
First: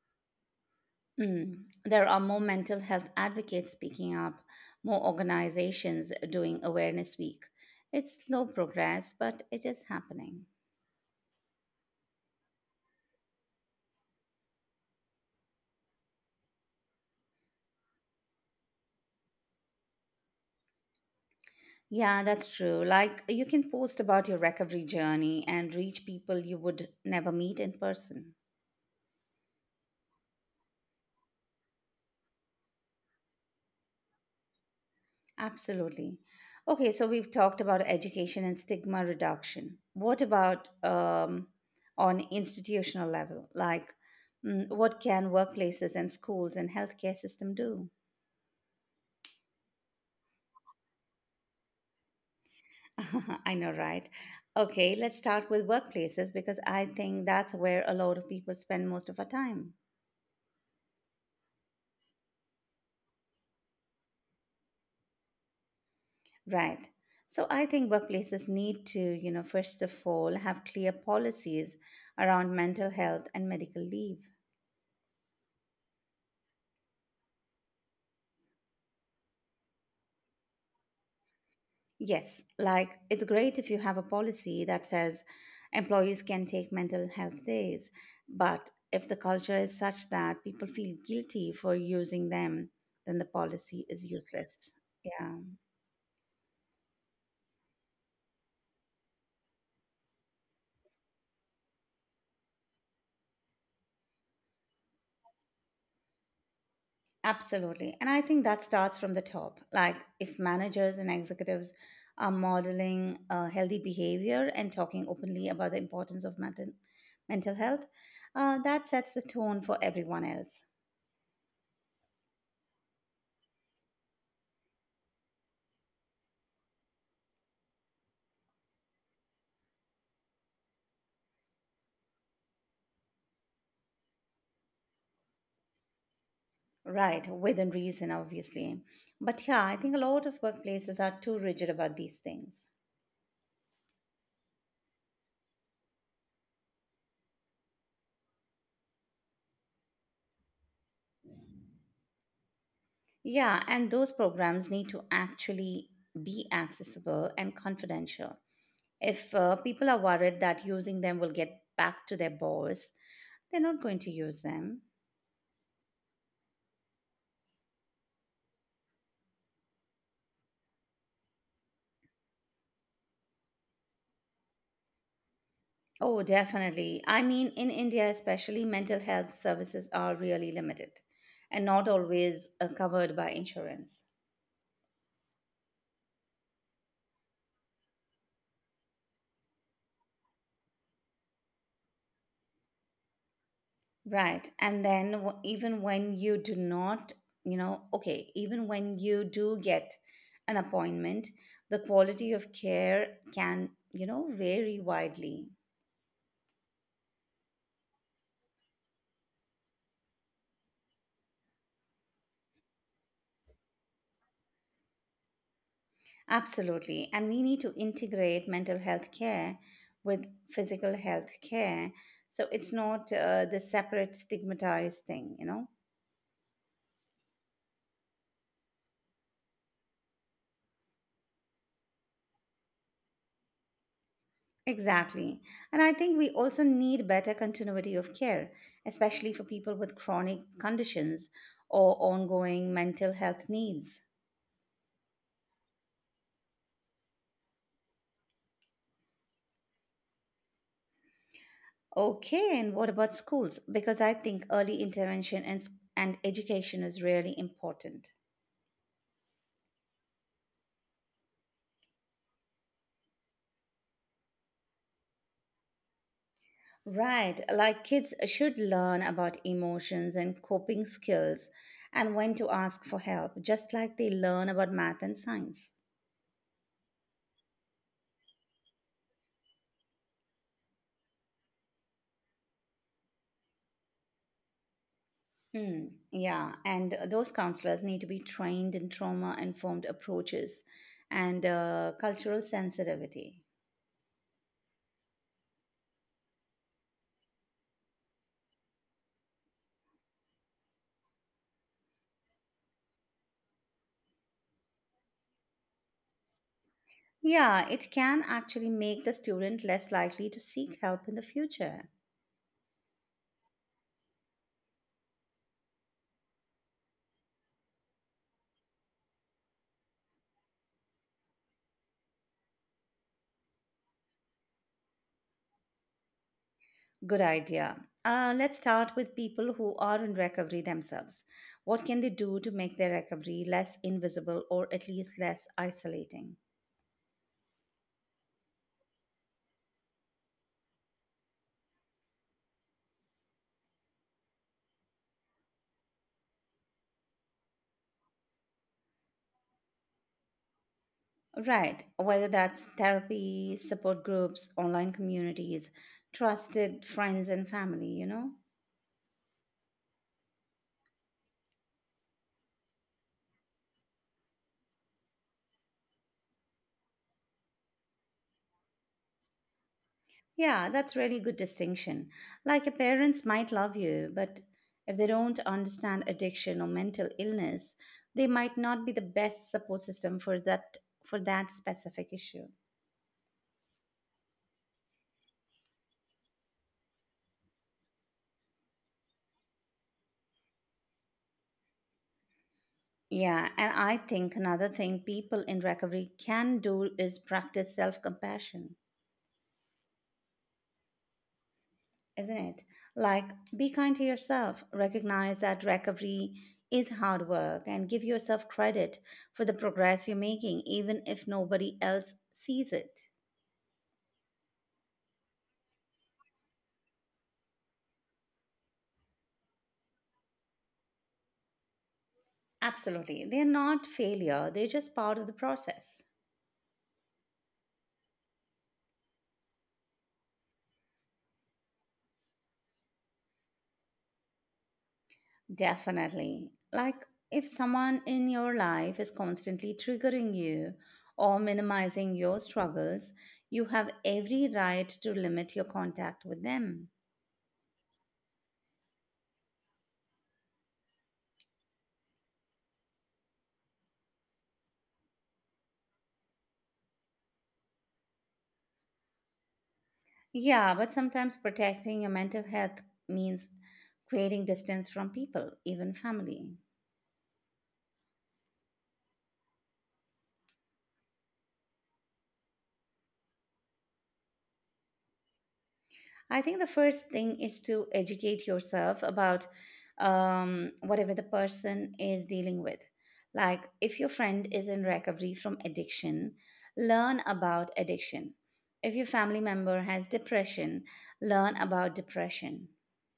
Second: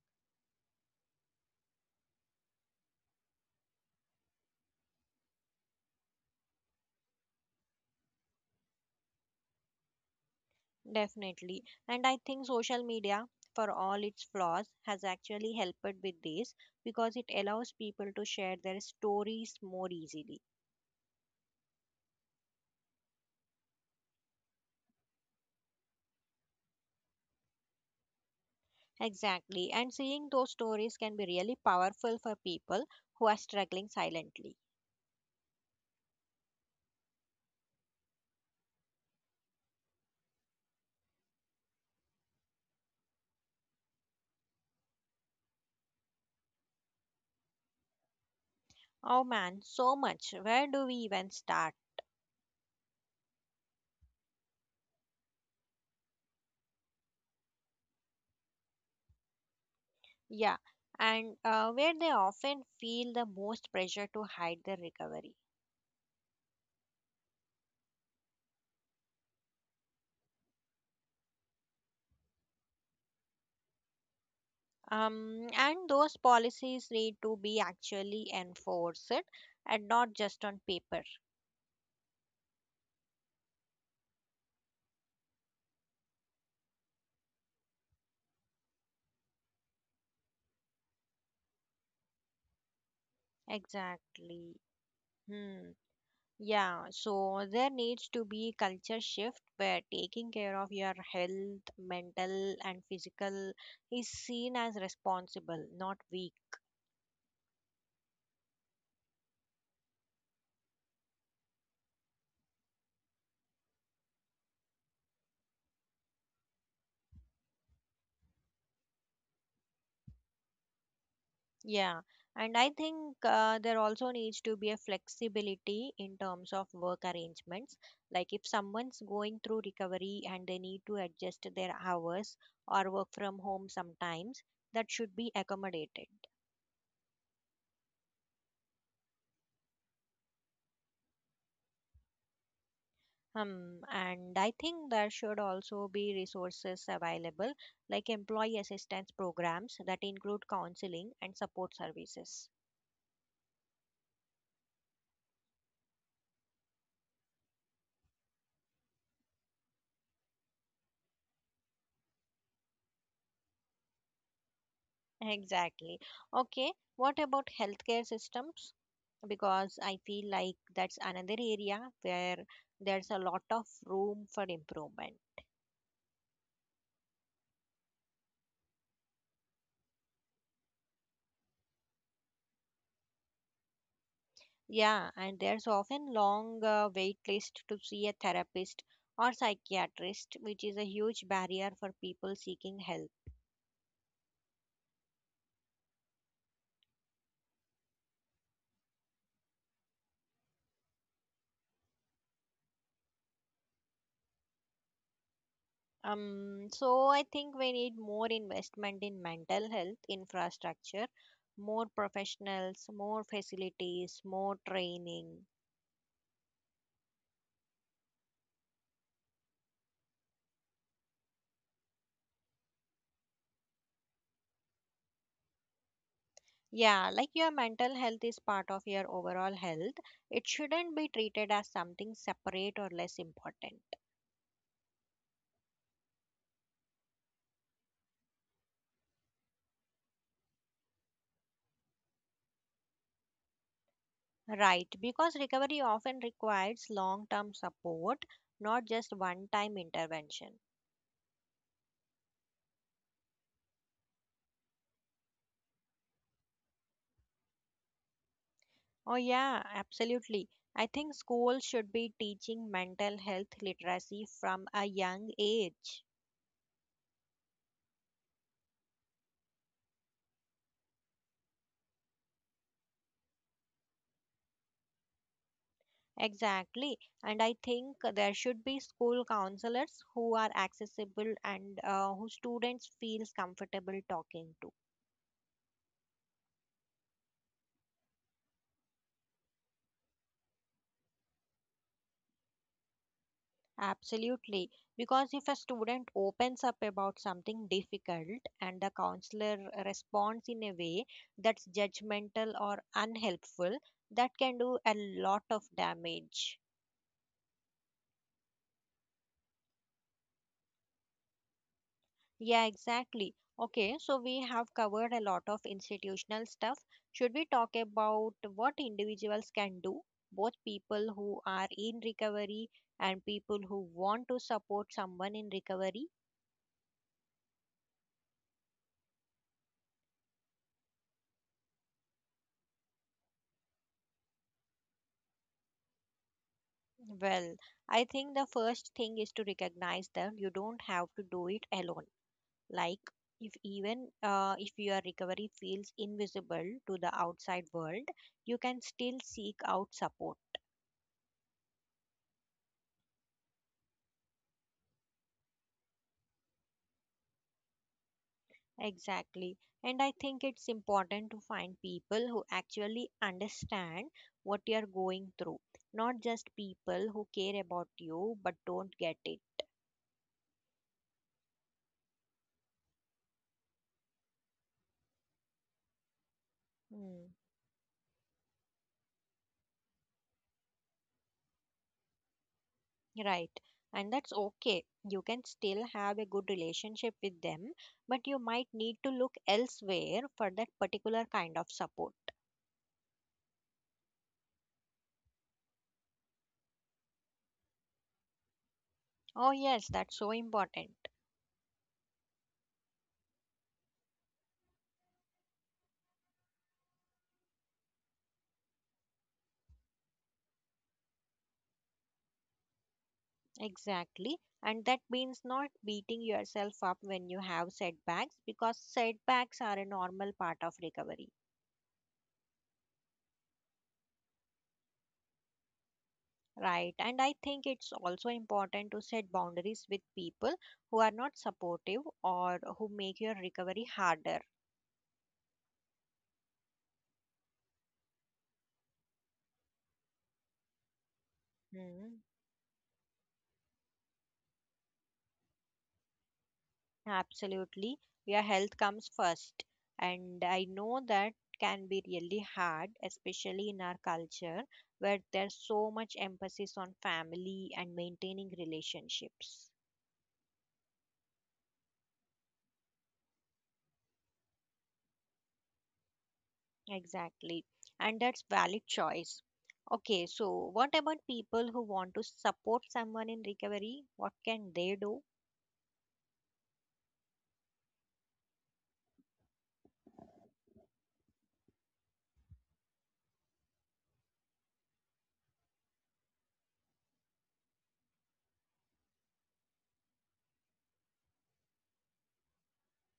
[SPEAKER 1] Mm. There are more mental health advocates speaking up, more organizations doing Awareness Week. It's slow progress, but it is happening.
[SPEAKER 2] Definitely. And I think social media, for all its flaws, has actually helped with this because it allows people to share their stories more easily.
[SPEAKER 1] Yeah, that's true. Like, you can post about your recovery journey and reach people you would never meet in person.
[SPEAKER 2] Exactly. And seeing those stories can be really powerful for people who are struggling silently.
[SPEAKER 1] Absolutely. Okay, so we've talked about education and stigma reduction. What about on institutional level? Like, mm, what can workplaces and schools and healthcare system do?
[SPEAKER 2] Oh man, so much. Where do we even start?
[SPEAKER 1] I know, right? Okay, let's start with workplaces because I think that's where a lot of people spend most of our time.
[SPEAKER 2] Yeah. And where they often feel the most pressure to hide their recovery.
[SPEAKER 1] Right. So I think workplaces need to, you know, first of all, have clear policies around mental health and medical leave.
[SPEAKER 2] And those policies need to be actually enforced and not just on paper.
[SPEAKER 1] Yes, like it's great if you have a policy that says employees can take mental health days, but if the culture is such that people feel guilty for using them, then the policy is
[SPEAKER 2] Exactly.
[SPEAKER 1] useless. Yeah.
[SPEAKER 2] Hmm. Yeah, so there needs to be culture shift where taking care of your health, mental and physical is seen as responsible, not weak.
[SPEAKER 1] Absolutely. And I think that starts from the top. Like, if managers and executives are modeling healthy behavior and talking openly about the importance of mental health, that sets the tone for everyone else.
[SPEAKER 2] Yeah, and I think there also needs to be a flexibility in terms of work arrangements. Like if someone's going through recovery and they need to adjust their hours or work from home sometimes, that should be accommodated.
[SPEAKER 1] Right, within reason, obviously. But yeah, I think a lot of workplaces are too rigid about these things.
[SPEAKER 2] And I think there should also be resources available, like employee assistance programs that include counseling and support services.
[SPEAKER 1] Yeah, and those programs need to actually be accessible and confidential. If people are worried that using them will get back to their boss, they're not going to use them.
[SPEAKER 2] Exactly. Okay, what about healthcare systems? Because I feel like that's another area where there's a lot of room for improvement.
[SPEAKER 1] Oh, definitely. I mean, in India, especially, mental health services are really limited and not always covered by insurance.
[SPEAKER 2] Yeah, and there's often long wait list to see a therapist or psychiatrist, which is a huge barrier for people seeking help.
[SPEAKER 1] Right. And even when you do not, you know, okay, even when you do get an appointment, the quality of care can, you know, vary widely.
[SPEAKER 2] So I think we need more investment in mental health infrastructure, more professionals, more facilities, more training.
[SPEAKER 1] Absolutely. And we need to integrate mental health care with physical health care. So it's not the separate stigmatized thing, you know?
[SPEAKER 2] Yeah, like your mental health is part of your overall health. It shouldn't be treated as something separate or less important.
[SPEAKER 1] Exactly. And I think we also need better continuity of care, especially for people with chronic conditions or ongoing mental health needs.
[SPEAKER 2] Right, because recovery often requires long term support, not just one time intervention.
[SPEAKER 1] Okay, and what about schools? Because I think early intervention and education is really important.
[SPEAKER 2] Oh, yeah, absolutely. I think schools should be teaching mental health literacy from a young age.
[SPEAKER 1] Right, like kids should learn about emotions and coping skills and when to ask for help, just like they learn about math and science.
[SPEAKER 2] Exactly. And I think there should be school counselors who are accessible and who students feels comfortable talking to.
[SPEAKER 1] Hmm, yeah, and those counselors need to be trained in trauma informed approaches and cultural sensitivity.
[SPEAKER 2] Absolutely. Because if a student opens up about something difficult and the counselor responds in a way that's judgmental or unhelpful, that can do a lot of damage.
[SPEAKER 1] Yeah, it can actually make the student less likely to seek help in the future.
[SPEAKER 2] Yeah, exactly. Okay, so we have covered a lot of institutional stuff. Should we talk about what individuals can do? Both people who are in recovery and people who want to support someone in recovery.
[SPEAKER 1] Good idea. Let's start with people who are in recovery themselves. What can they do to make their recovery less invisible or at least less isolating?
[SPEAKER 2] Well, I think the first thing is to recognize them. You don't have to do it alone. Like, if even if your recovery feels invisible to the outside world, you can still seek out support.
[SPEAKER 1] Right, whether that's therapy, support groups, online communities, trusted friends and family, you know?
[SPEAKER 2] Exactly. And I think it's important to find people who actually understand what you're going through, not just people who care about you but don't get it.
[SPEAKER 1] Yeah, that's really good distinction. Like your parents might love you, but if they don't understand addiction or mental
[SPEAKER 2] Hmm.
[SPEAKER 1] illness, they might not be the best support system for that specific issue.
[SPEAKER 2] Right. And that's okay. You can still have a good relationship with them, but you might need to look elsewhere for that particular kind of support.
[SPEAKER 1] Yeah, and I think another thing people in recovery can do is practice self compassion,
[SPEAKER 2] Oh, yes, that's so important.
[SPEAKER 1] isn't it? Like, be kind to yourself, recognize that recovery is hard work, and give yourself credit for the progress you're making, even if nobody else sees it.
[SPEAKER 2] Exactly. And that means not beating yourself up when you have setbacks because setbacks are a normal part of recovery.
[SPEAKER 1] Absolutely. They're not failure, they're just part of the process.
[SPEAKER 2] Right. And I think it's also important to set boundaries with people who are not supportive or who make your recovery harder.
[SPEAKER 1] Definitely. Like if someone in your life is constantly triggering you or minimizing
[SPEAKER 2] Hmm.
[SPEAKER 1] your struggles, you have every right to limit your contact with them.
[SPEAKER 2] Absolutely. Your health comes first. And I know that can be really hard, especially in our culture where there's so much emphasis on family and maintaining relationships.
[SPEAKER 1] Yeah, but sometimes protecting your mental health means creating distance from people, even family.
[SPEAKER 2] Exactly. And that's valid choice. Okay, so what about people who want to support someone in recovery? What can they do?
[SPEAKER 1] I think the first thing is to educate yourself about whatever the person is dealing with. Like, if your friend is in recovery from addiction, learn about addiction. If your family member has depression, learn about depression.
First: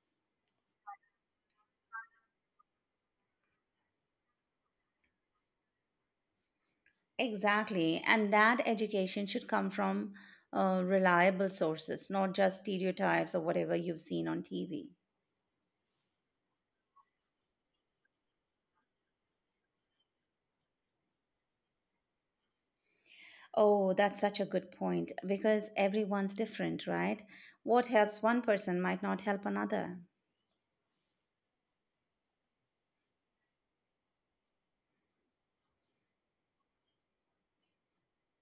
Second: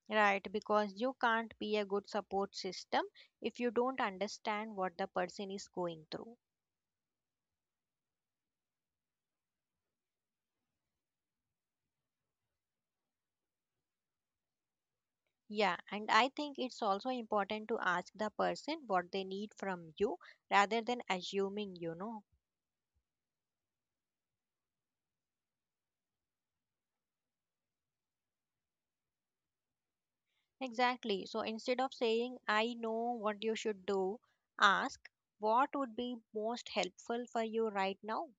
[SPEAKER 2] Right, because you can't be a good support system if you don't understand what the person is going through.
[SPEAKER 1] Exactly. And that education should come from reliable sources, not just stereotypes or whatever you've seen on TV.
[SPEAKER 2] Yeah, and I think it's also important to ask the person what they need from you rather than assuming you know.
[SPEAKER 1] Oh, that's such a good point because everyone's different, right? What helps one person might not help another.
[SPEAKER 2] Exactly. So instead of saying, I know what you should do, ask what would be most helpful for you right now.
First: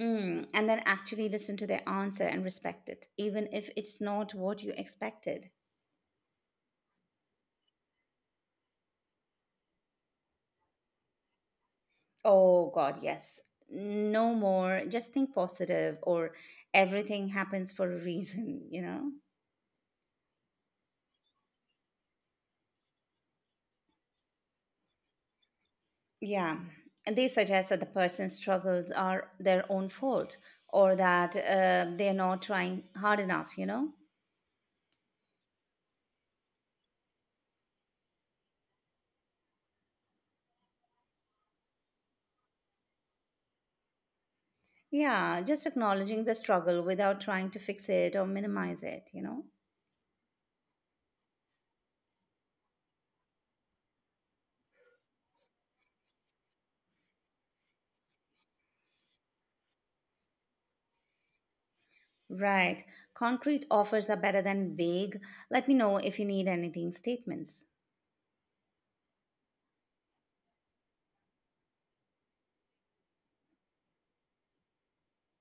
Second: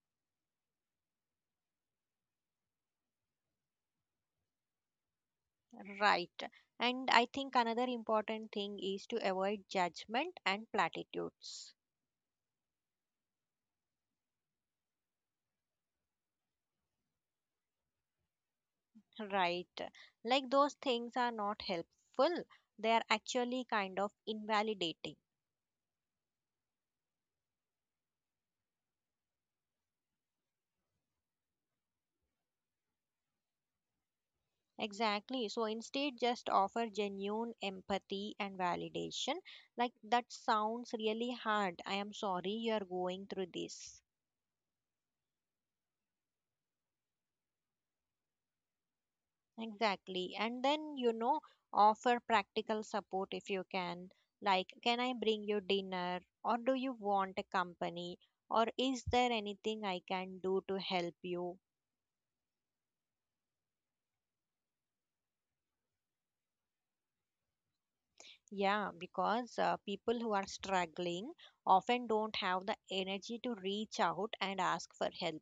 [SPEAKER 1] Mm, and then actually listen to their answer and respect it, even if it's not what you expected.
[SPEAKER 2] Right. And I think another important thing is to avoid judgment and platitudes.
[SPEAKER 1] Oh, God, yes. No more. Just think positive or everything happens for a reason, you know?
[SPEAKER 2] Right. Like those things are not helpful, they are actually kind of invalidating.
[SPEAKER 1] Yeah. And they suggest that the person's struggles are their own fault or that they're not trying hard enough, you know?
[SPEAKER 2] Exactly. So instead, just offer genuine empathy and validation. Like, that sounds really hard. I am sorry you are going through this.
[SPEAKER 1] Yeah, just acknowledging the struggle without trying to fix it or minimize it, you know?
[SPEAKER 2] Exactly. And then, you know, offer practical support if you can. Like, can I bring you dinner? Or do you want a company? Or is there anything I can do to help you?
[SPEAKER 1] Right. Concrete offers are better than vague. Let me know if you need anything statements.
[SPEAKER 2] Yeah, because people who are struggling often don't have the energy to reach out and ask for help.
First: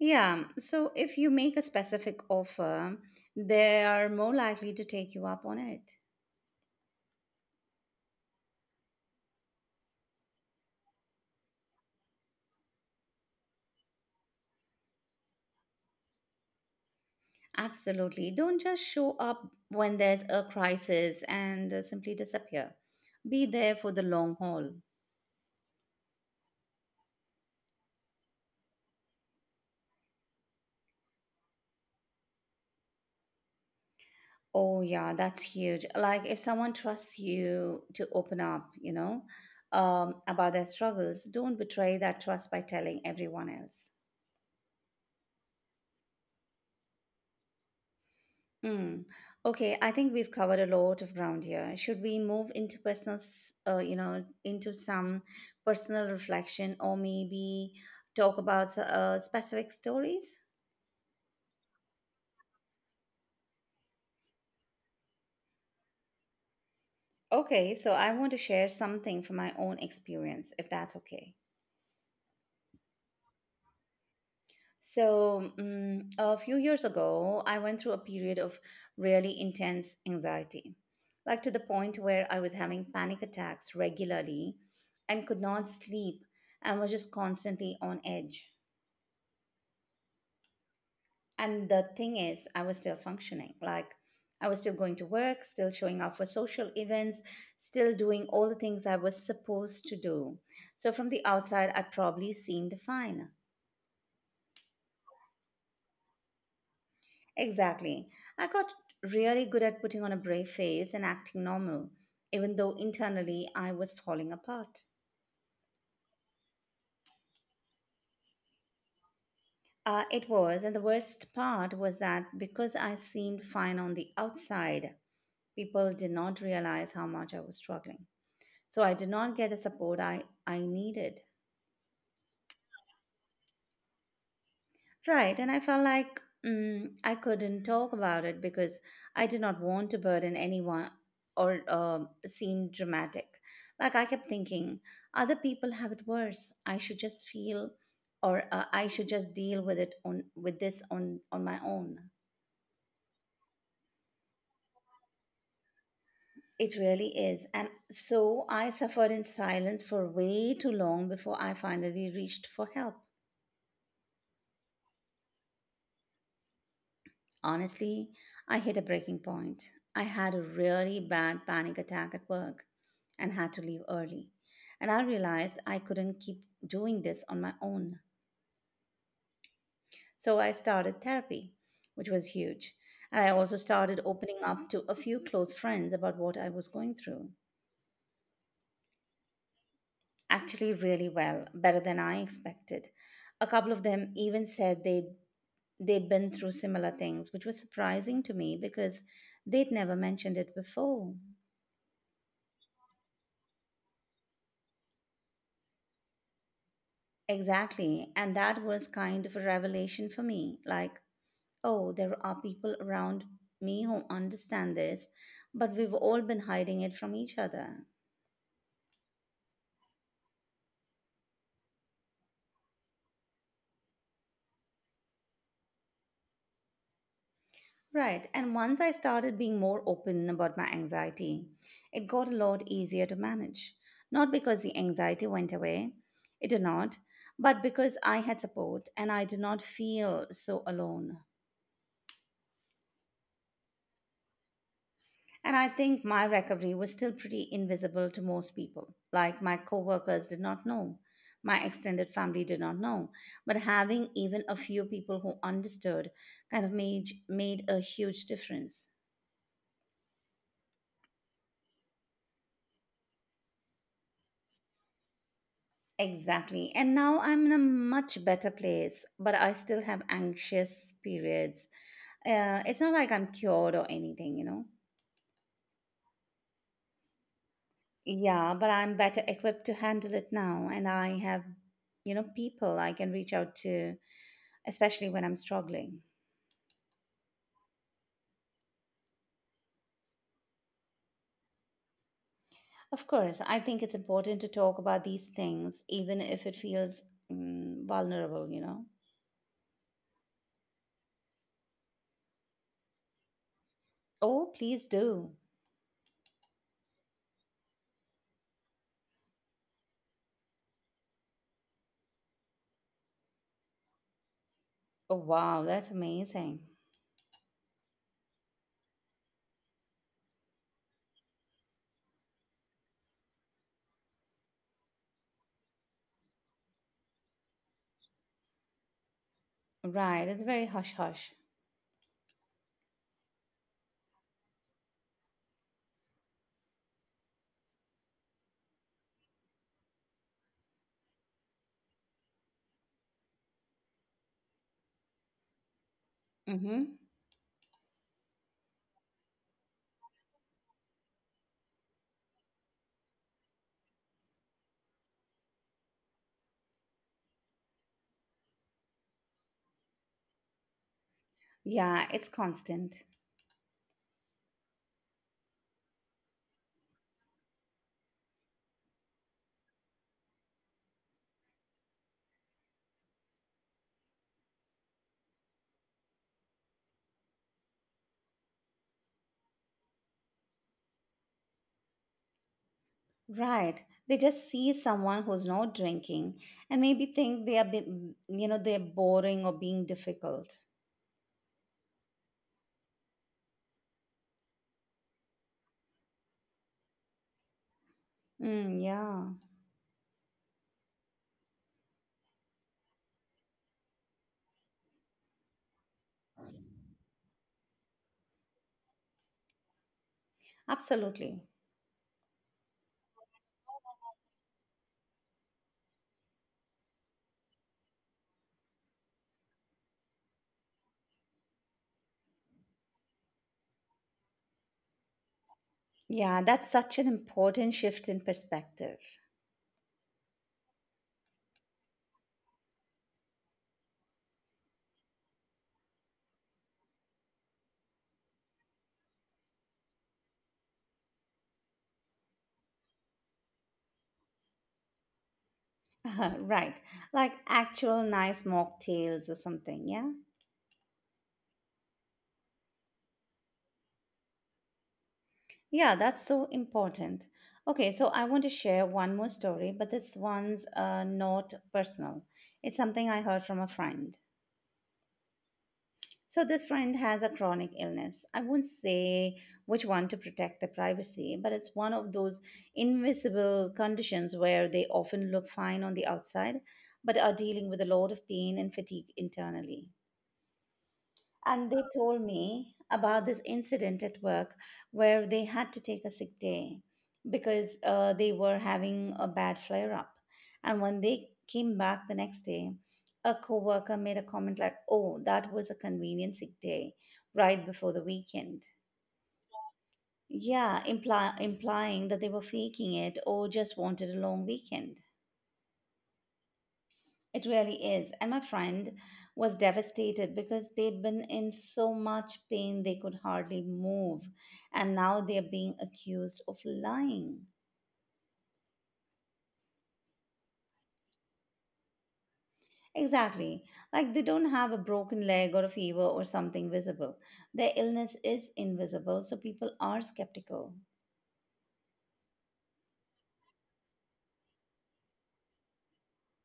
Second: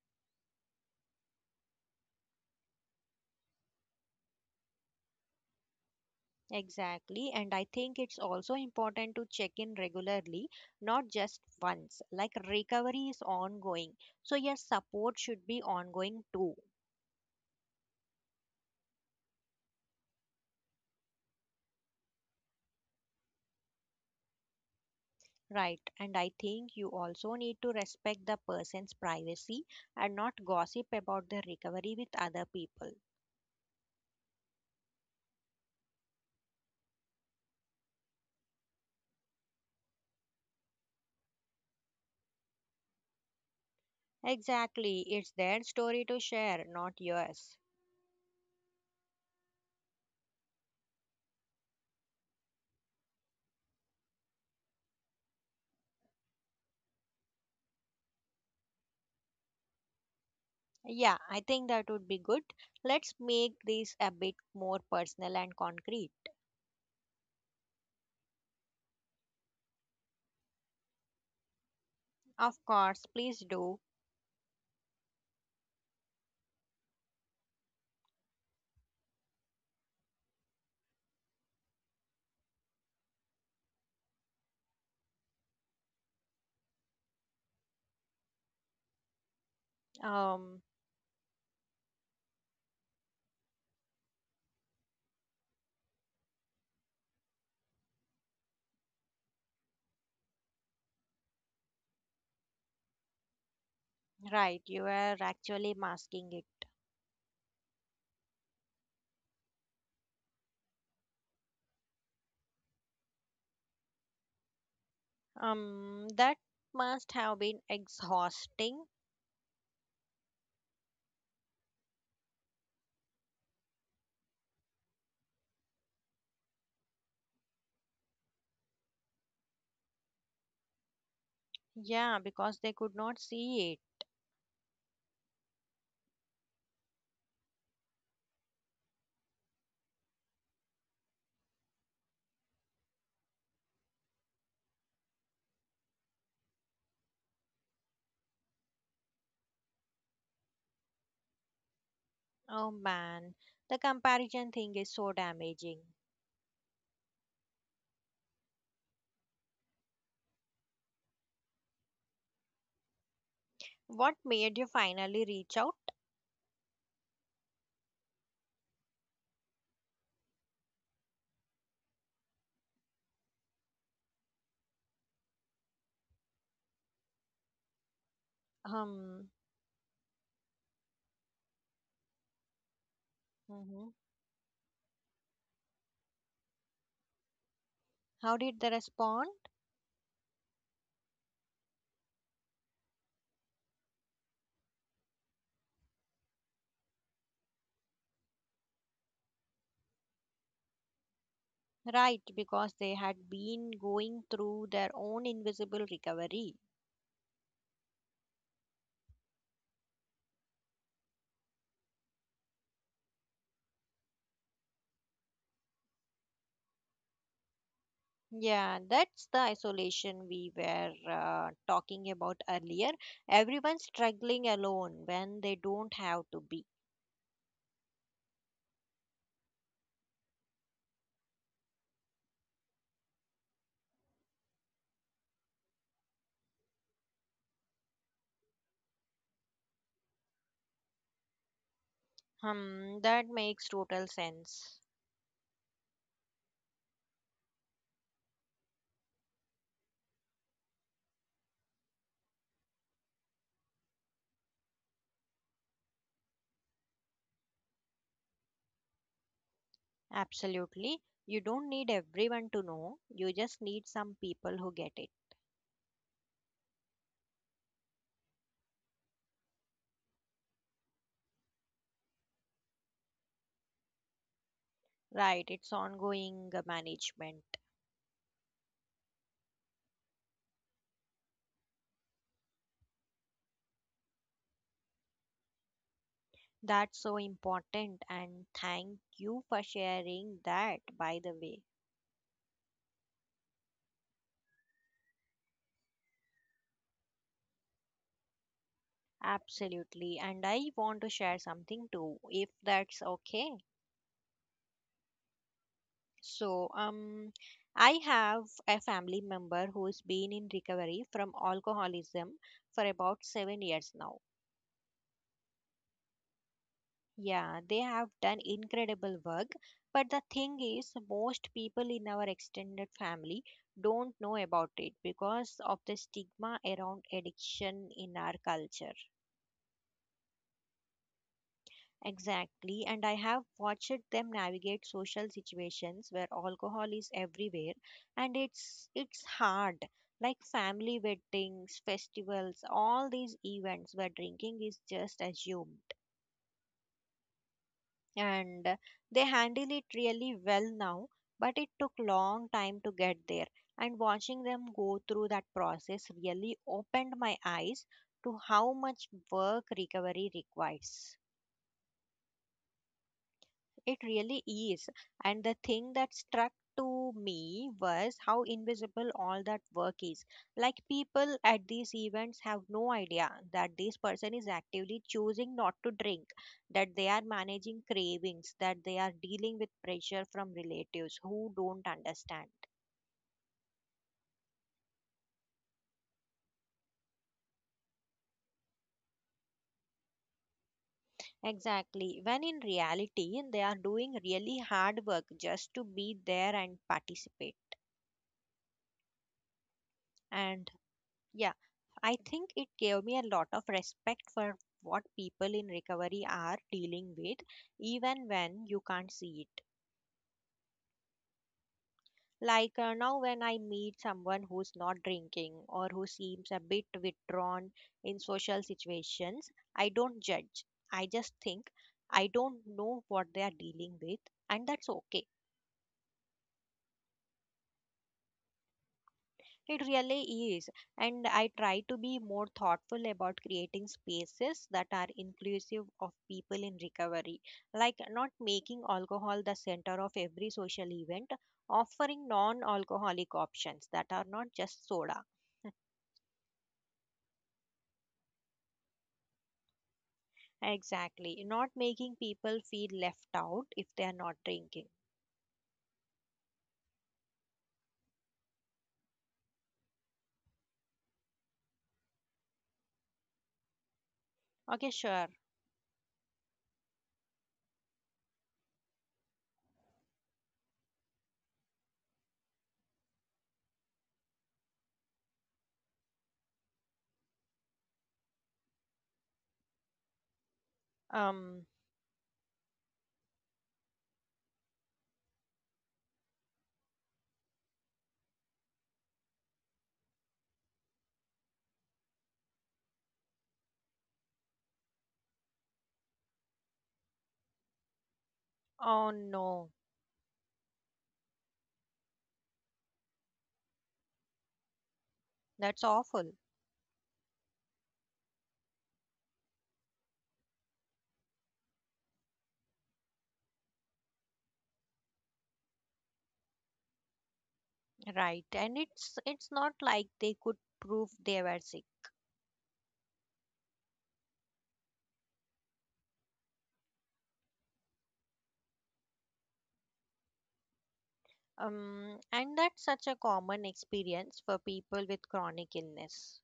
[SPEAKER 1] Yeah, so if you make a specific offer, they are more likely to take you up on it.
[SPEAKER 2] Exactly, and I think it's also important to check in regularly, not just once. Like recovery is ongoing, so yes, support should be ongoing too,
[SPEAKER 1] Absolutely. Don't just show up when there's a crisis and simply disappear. Be there for the long haul.
[SPEAKER 2] right? And I think you also need to respect the person's privacy and not gossip about their recovery with other people.
[SPEAKER 1] Oh, yeah, that's huge. Like, if someone trusts you to open up, about their struggles, don't betray that trust by telling everyone else.
[SPEAKER 2] Exactly, it's their story to share, not yours.
[SPEAKER 1] Hmm. Okay, I think we've covered a lot of ground here. Should we move into personal, s- you know, into some personal reflection or maybe talk about specific stories?
[SPEAKER 2] Yeah, I think that would be good. Let's make this a bit more personal and concrete.
[SPEAKER 1] Okay, so I want to share something from my own experience, if that's okay.
[SPEAKER 2] Of course, please do.
[SPEAKER 1] So, a few years ago, I went through a period of really intense anxiety, like to the point where I was having panic attacks regularly and could not sleep and was just constantly on edge.
[SPEAKER 2] Um,
[SPEAKER 1] And the thing is, I was still functioning. Like, I was still going to work, still showing up for social events, still doing all the things I was supposed to do. So, from the outside, I probably seemed fine.
[SPEAKER 2] Right, you are actually masking it.
[SPEAKER 1] Exactly. I got really good at putting on a brave face and acting normal, even though internally I was falling apart.
[SPEAKER 2] That must have been exhausting.
[SPEAKER 1] It was, and the worst part was that because I seemed fine on the outside, people did not realize how much I was struggling. So I did not get the support I needed.
[SPEAKER 2] Yeah, because they could not see it.
[SPEAKER 1] Right, and I felt like I couldn't talk about it because I did not want to burden anyone or seem dramatic. Like I kept thinking, other people have it worse. I should just feel, or I should just deal with it on with this on my own.
[SPEAKER 2] Oh man, the comparison thing is so damaging.
[SPEAKER 1] It really is, and so I suffered in silence for way too long before I finally reached for help.
[SPEAKER 2] What made you finally reach out?
[SPEAKER 1] Honestly, I hit a breaking point. I had a really bad panic attack at work and had to leave early. And I realized I couldn't keep doing this on my own.
[SPEAKER 2] Um,
[SPEAKER 1] So I started therapy, which was huge. And I also
[SPEAKER 2] mhm.
[SPEAKER 1] started opening up to a few close friends about what I was going through.
[SPEAKER 2] How did they respond?
[SPEAKER 1] Actually, really well, better than I expected. A couple of them even they'd been through similar things, which was surprising to me because they'd never mentioned it before.
[SPEAKER 2] Right, because they had been going through their own invisible recovery.
[SPEAKER 1] Exactly. And that was kind of a revelation for me. Like, oh, there are people around me who understand this, but we've all been hiding it from each other.
[SPEAKER 2] Yeah, that's the isolation we were talking about earlier. Everyone struggling alone when they don't have to be.
[SPEAKER 1] Right. And once I started being more open about my anxiety, it got a lot easier to manage. Not because the anxiety went away, it did not, but because I had support and I did not feel so alone.
[SPEAKER 2] Hmm, that makes total sense.
[SPEAKER 1] And I think my recovery was still pretty invisible to most people. Like my coworkers did not know, my extended family did not know. But having even a few people who understood kind of made a huge difference.
[SPEAKER 2] Absolutely. You don't need everyone to know, you just need some people who get it.
[SPEAKER 1] Exactly. And now I'm in a much better place, but I still have anxious periods. It's not like I'm cured or anything, you know.
[SPEAKER 2] Right, it's ongoing management.
[SPEAKER 1] Yeah, but I'm better equipped to handle it now, and I have, you know, people I can reach out to especially when I'm struggling.
[SPEAKER 2] That's so important, and thank you for sharing that, by the way.
[SPEAKER 1] Of course, I think it's important to talk about these things, even if it feels vulnerable, you know?
[SPEAKER 2] Absolutely, and I want to share something too, if that's okay.
[SPEAKER 1] Oh, please do.
[SPEAKER 2] So, I have a family member who's been in recovery from alcoholism for about 7 years now.
[SPEAKER 1] Oh, wow, that's amazing.
[SPEAKER 2] Yeah, they have done incredible work, but the thing is, most people in our extended family don't know about it because of the stigma around addiction in our culture.
[SPEAKER 1] Right, it's very hush hush.
[SPEAKER 2] Exactly, and I have watched them navigate social situations where alcohol is everywhere and it's hard. Like family weddings, festivals, all these events where drinking is just assumed.
[SPEAKER 1] Mm-hmm.
[SPEAKER 2] And they handle it really well now, but it took long time to get there. And watching them go through that process really opened my eyes to how much work recovery requires.
[SPEAKER 1] Yeah, it's constant.
[SPEAKER 2] It really is. And the thing that struck to me was how invisible all that work is. Like people at these events have no idea that this person is actively choosing not to drink, that they are managing cravings, that they are dealing with pressure from relatives who don't understand.
[SPEAKER 1] Right. They just see someone who's not drinking and maybe think they are, they're boring or being difficult.
[SPEAKER 2] Exactly. When in reality, they are doing really hard work just to be there and participate.
[SPEAKER 1] Mm, yeah,
[SPEAKER 2] And yeah, I think it gave me a lot of respect for what people in recovery are dealing with, even when you can't see it.
[SPEAKER 1] absolutely.
[SPEAKER 2] Like now, when I meet someone who's not drinking or who seems a bit withdrawn in social situations, I don't judge. I just think I don't know what they are dealing with, and that's okay.
[SPEAKER 1] Yeah, that's such an important shift in perspective.
[SPEAKER 2] It really is. And I try to be more thoughtful about creating spaces that are inclusive of people in recovery, like not making alcohol the center of every social event, offering non alcoholic options that are not just soda.
[SPEAKER 1] Right. Like actual nice mocktails or something, yeah?
[SPEAKER 2] Exactly. Not making people feel left out if they are not drinking.
[SPEAKER 1] Yeah, that's so important. Okay, so I want to share one more story, but this one's not personal. It's something I heard from a friend.
[SPEAKER 2] Okay, sure.
[SPEAKER 1] So this friend has a chronic illness. I won't say which one to protect the privacy, but it's one of those invisible conditions where they often look fine on the outside, but are dealing with a lot of pain and fatigue internally.
[SPEAKER 2] Um,
[SPEAKER 1] And they told me about this incident at work where they had to take a sick day because they were having a bad flare up. And when they came back the next day, a coworker made a comment like, "Oh, that was a convenient sick day right before the weekend."
[SPEAKER 2] oh no,
[SPEAKER 1] Yeah, implying that they were faking it or just wanted a long weekend.
[SPEAKER 2] that's awful.
[SPEAKER 1] It really is. And my friend was devastated because they'd been in so much pain they could hardly move. And now they're being accused of lying.
[SPEAKER 2] Right. And it's not like they could prove they were sick.
[SPEAKER 1] Exactly. Like they don't have a broken leg or a fever or something visible. Their illness is invisible, so people are skeptical.
[SPEAKER 2] And that's such a common experience for people with chronic illness.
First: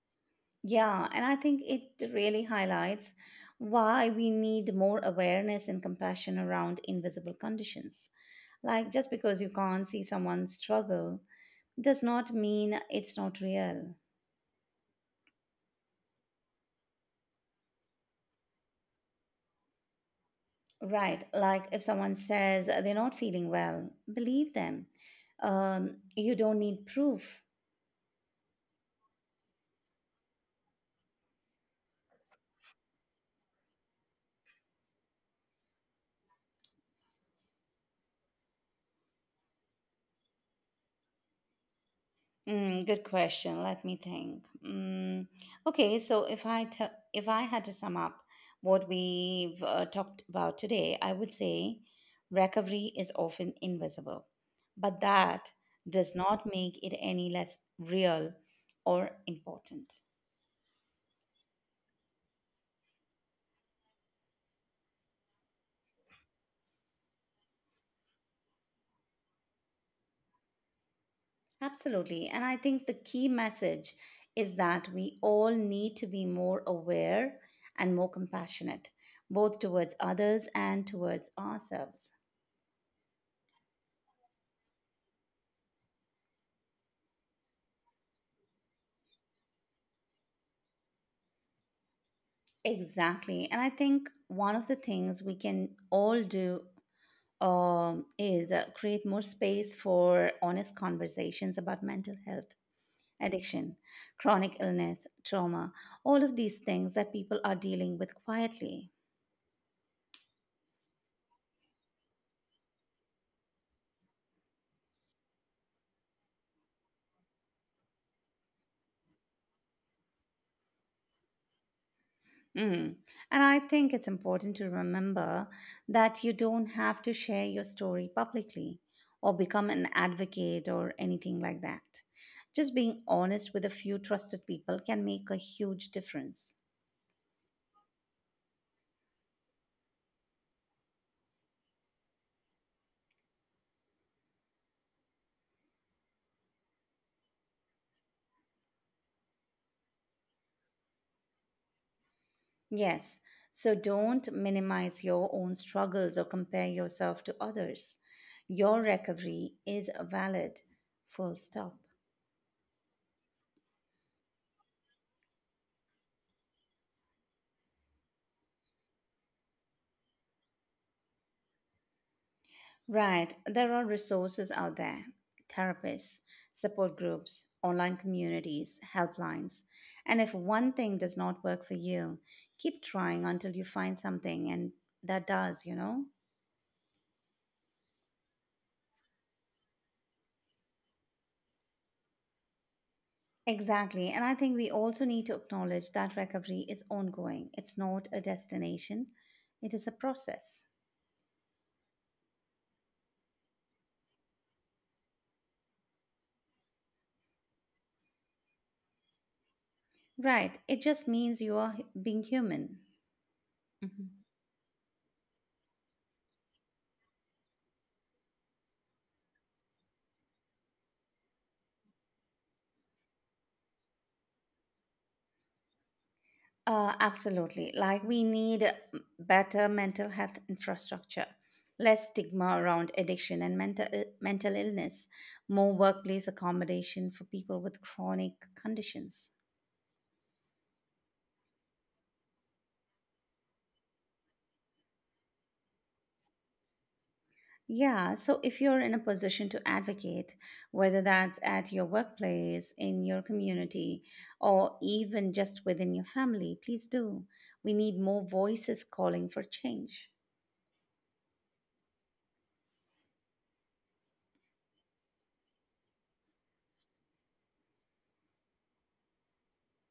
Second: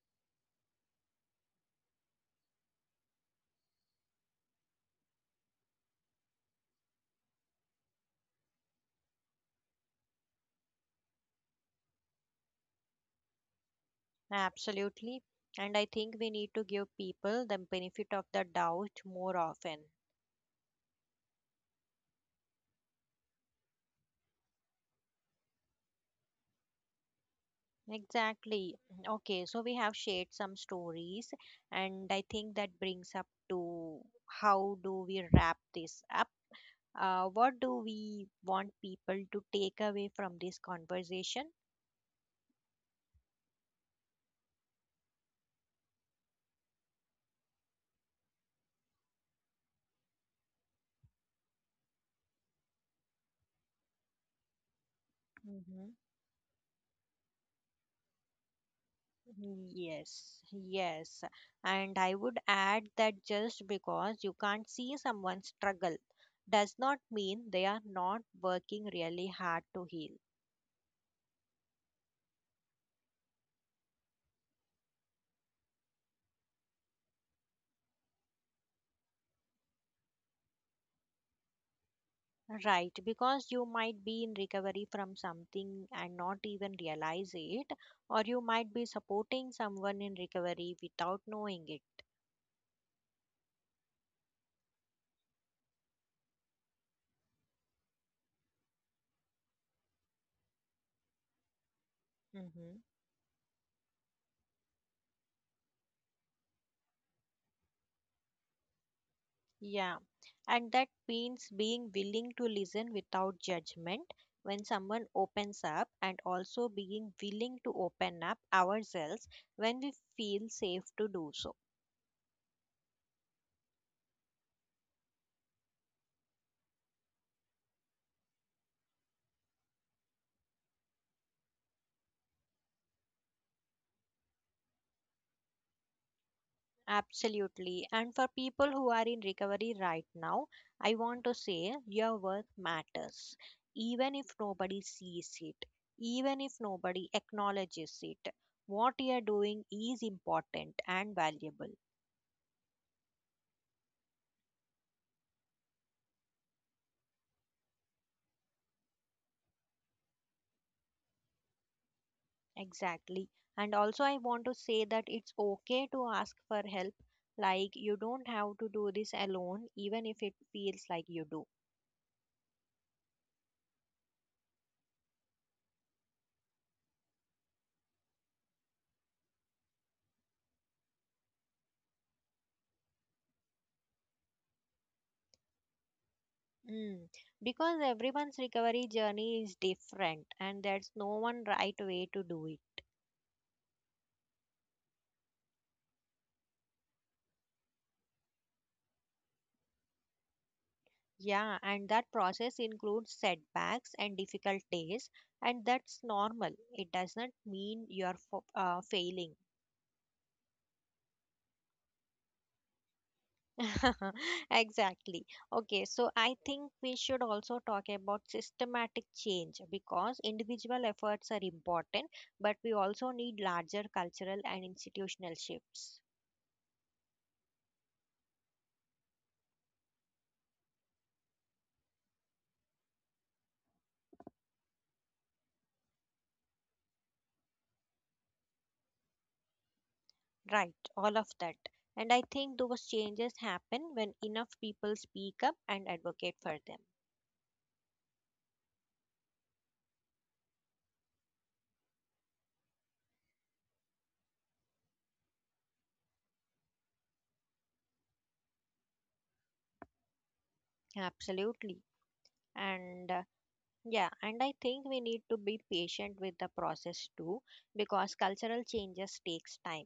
[SPEAKER 1] Yeah, and I think it really highlights why we need more awareness and compassion around invisible conditions. Like, just because you can't see someone's struggle does not mean it's not real.
[SPEAKER 2] Absolutely. And I think we need to give people the benefit of the doubt more often.
[SPEAKER 1] Right. Like, if someone says they're not feeling well, believe them. You don't need proof.
[SPEAKER 2] Exactly. Okay, so we have shared some stories, and I think that brings up to how do we wrap this up? What do we want people to take away from this conversation?
[SPEAKER 1] Mm, good question. Let me think. Okay, so if I had to sum up what we've talked about today, I would say recovery is often invisible, but that
[SPEAKER 2] Mm-hmm.
[SPEAKER 1] does not make it any less real or
[SPEAKER 2] Mm,
[SPEAKER 1] important.
[SPEAKER 2] yes, yes. And I would add that just because you can't see someone struggle does not mean they are not working really hard to heal.
[SPEAKER 1] Absolutely. And I think the key message is that we all need to be more aware and more compassionate, both towards others and towards ourselves.
[SPEAKER 2] Right, because you might be in recovery from something and not even realize it, or you might be supporting someone in recovery without knowing it.
[SPEAKER 1] Exactly. And I think one of the things we can all do is create more space for honest conversations about mental health,
[SPEAKER 2] Mhm.
[SPEAKER 1] addiction, chronic illness, trauma, all of these things that people are dealing with quietly.
[SPEAKER 2] Yeah, and that means being willing to listen without judgment when someone opens up, and also being willing to open up ourselves when we feel safe to do so.
[SPEAKER 1] Mm. And I think it's important to remember that you don't have to share your story publicly or become an advocate or anything like that. Just being honest with a few trusted people can make a huge difference.
[SPEAKER 2] Absolutely. And for people who are in recovery right now, I want to say your work matters, even if nobody sees it, even if nobody acknowledges it. What you are doing is important and valuable.
[SPEAKER 1] Yes, so don't minimize your own struggles or compare yourself to others. Your recovery is valid, full stop.
[SPEAKER 2] Exactly. And also, I want to say that it's okay to ask for help. Like, you don't have to do this alone, even if it feels like you do.
[SPEAKER 1] Right, there are resources out there therapists, support groups, online communities, helplines. And if one thing does not work for you, keep trying until you find something and that does, you know?
[SPEAKER 2] Mm. Because everyone's recovery journey is different, and there's no one right way to do it.
[SPEAKER 1] Exactly. And I think we also need to acknowledge that recovery is ongoing. It's not a destination, it is a process.
[SPEAKER 2] Yeah, and that process includes setbacks and difficult days, and that's normal. It does not mean you're failing.
[SPEAKER 1] Right. It just means you are being human. Mhm.
[SPEAKER 2] Exactly. Okay, so I think we should also talk about systematic change because individual efforts are important, but we also need larger cultural and institutional shifts.
[SPEAKER 1] Absolutely. Like we need better mental health infrastructure, less stigma around addiction and mental illness, more workplace accommodation for people with chronic conditions.
[SPEAKER 2] Right, all of that. And I think those changes happen when enough people speak up and advocate for them.
[SPEAKER 1] Yeah, so if you're in a position to advocate, whether that's at your workplace, in your community, or even just within your family, please do. We need more voices calling for change.
[SPEAKER 2] Absolutely. And yeah, and I think we need to be patient with the process too because cultural changes takes time.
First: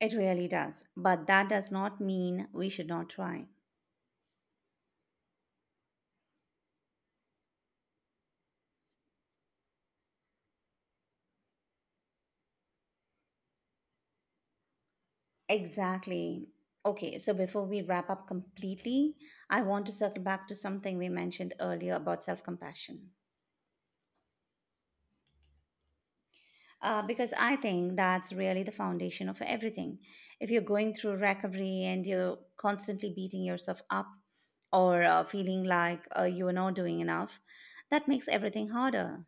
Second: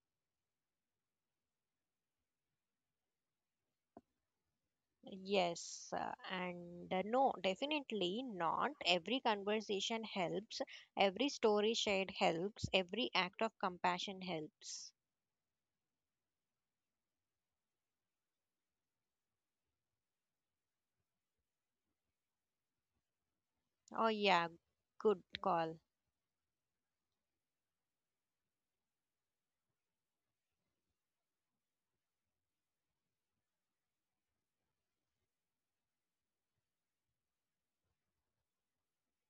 [SPEAKER 1] It really does. But that does not mean we should not try.
[SPEAKER 2] Yes, and no, definitely not. Every conversation helps, every story shared helps, every act of compassion helps.
[SPEAKER 1] Exactly. Okay, so before we wrap up completely, I want to circle back to something we mentioned earlier about self compassion.
[SPEAKER 2] Oh, yeah, good call.
[SPEAKER 1] Because I think that's really the foundation of everything. If you're going through recovery and you're constantly beating yourself up or feeling like you are not doing enough, that makes everything harder.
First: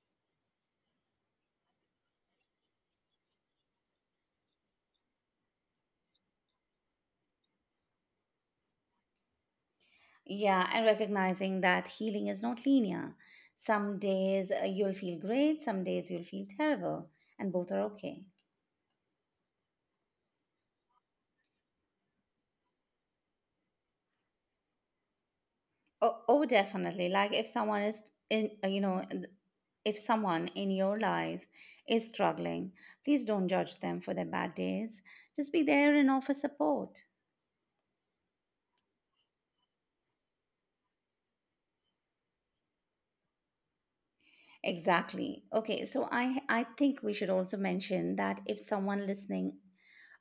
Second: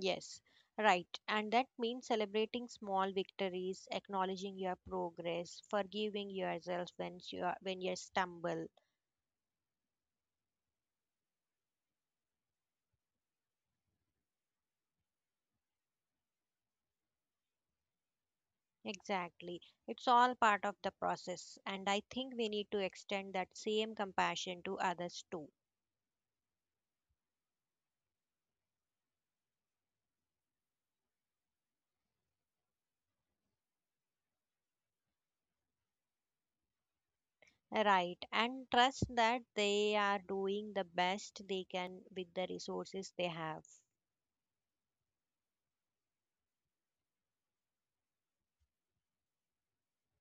[SPEAKER 2] Yes, right. And that means celebrating small victories, acknowledging your progress, forgiving yourself when when you stumble.
[SPEAKER 1] Yeah, and recognizing that healing is not linear. Some days you'll feel great, some days you'll feel terrible, and both are okay.
[SPEAKER 2] Exactly. It's all part of the process, and I think we need to extend that same compassion to others too.
[SPEAKER 1] Oh, definitely. Like if someone is in, you know, th- if someone in your life is struggling, please don't judge them for their bad days. Just be there and offer support.
[SPEAKER 2] Right, and trust that they are doing the best they can with the resources they have.
[SPEAKER 1] Exactly. Okay, so I think we should also mention that if someone listening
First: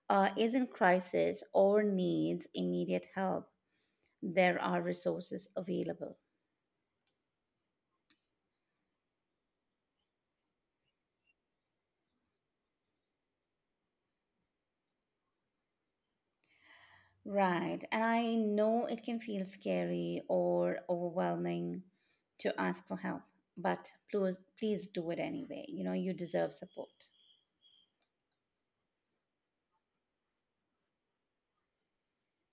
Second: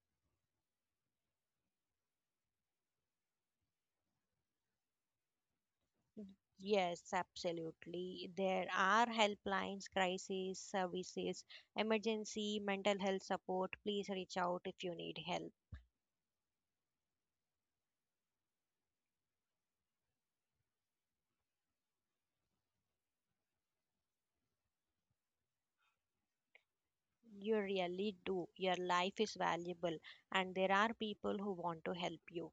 [SPEAKER 1] is in crisis or needs immediate help, there are resources available.
[SPEAKER 2] Yes, absolutely. There are helplines, crisis services, emergency, mental health support. Please reach out if you need help.
[SPEAKER 1] Right. And I know it can feel scary or overwhelming to ask for help, but please, please do it anyway. You know, you deserve support.
[SPEAKER 2] You really do. Your life is valuable, and there are people who want to help you.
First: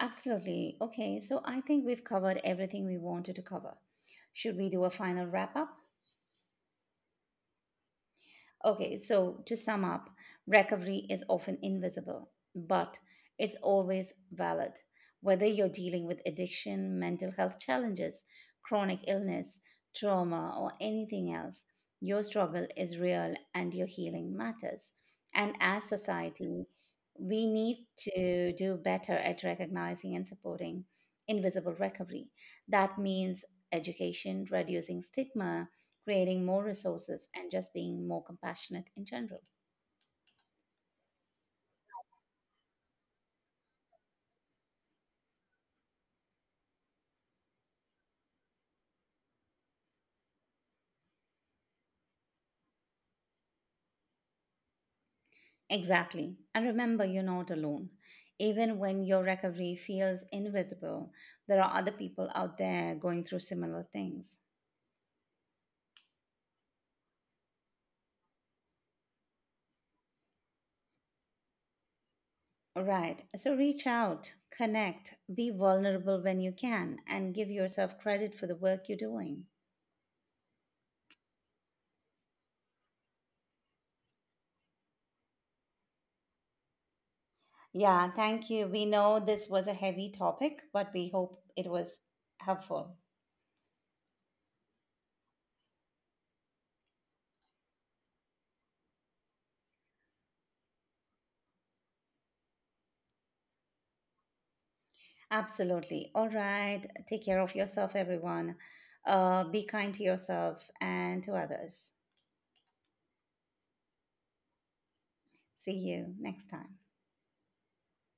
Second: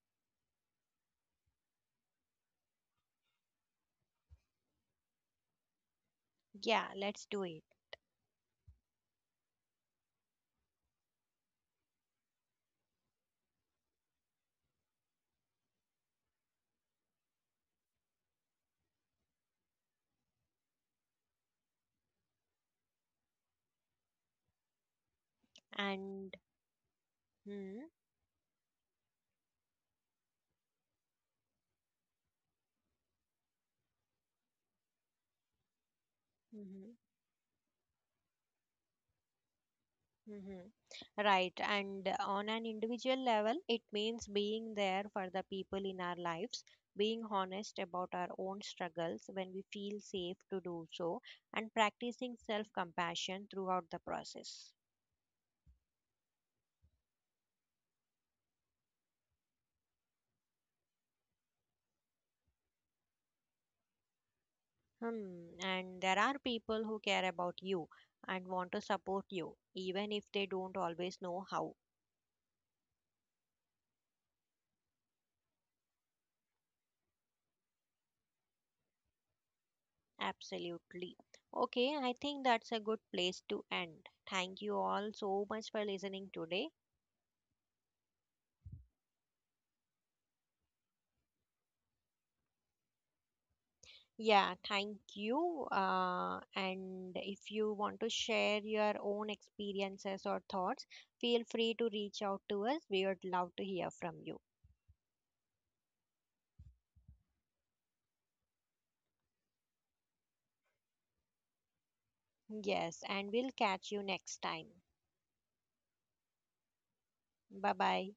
[SPEAKER 1] Absolutely. Okay. So I think we've covered everything we wanted to cover. Should we do a final wrap up?
[SPEAKER 2] Yeah, let's do it.
[SPEAKER 1] Okay, so to sum up, recovery is often invisible, but it's always valid. Whether you're dealing with addiction, mental health challenges, chronic illness, trauma, or anything else, your struggle is real and your healing matters. And as
[SPEAKER 2] And
[SPEAKER 1] society, we
[SPEAKER 2] hmm,
[SPEAKER 1] need to do better at recognizing and supporting invisible recovery. That means education, reducing stigma, creating more
[SPEAKER 2] mhm.
[SPEAKER 1] resources, and just being more compassionate in general.
[SPEAKER 2] Mhm. Right. And on an individual level, it means being there for the people in our lives, being honest about our own struggles when we feel safe to do so, and practicing self compassion throughout the process.
[SPEAKER 1] Exactly. And remember, you're not alone. Even when your recovery feels invisible, there are other people out there going through similar things.
[SPEAKER 2] Hmm. And there are people who care about you and want to support you, even if they don't always know how.
[SPEAKER 1] Right. So reach out, connect, be vulnerable when you can, and give yourself credit for the work you're doing.
[SPEAKER 2] Absolutely. Okay, I think that's a good place to end. Thank you all so much for listening today.
[SPEAKER 1] Yeah, thank you. We know this was a heavy topic, but we hope it was helpful.
[SPEAKER 2] Yeah, thank you. And if you want to share your own experiences or thoughts, feel free to reach out to us. We would love to hear from you.
[SPEAKER 1] Absolutely. All right. Take care of yourself, everyone. Be kind to yourself and to others.
[SPEAKER 2] Yes, and we'll catch you next time.
[SPEAKER 1] See you next time.
[SPEAKER 2] Bye bye.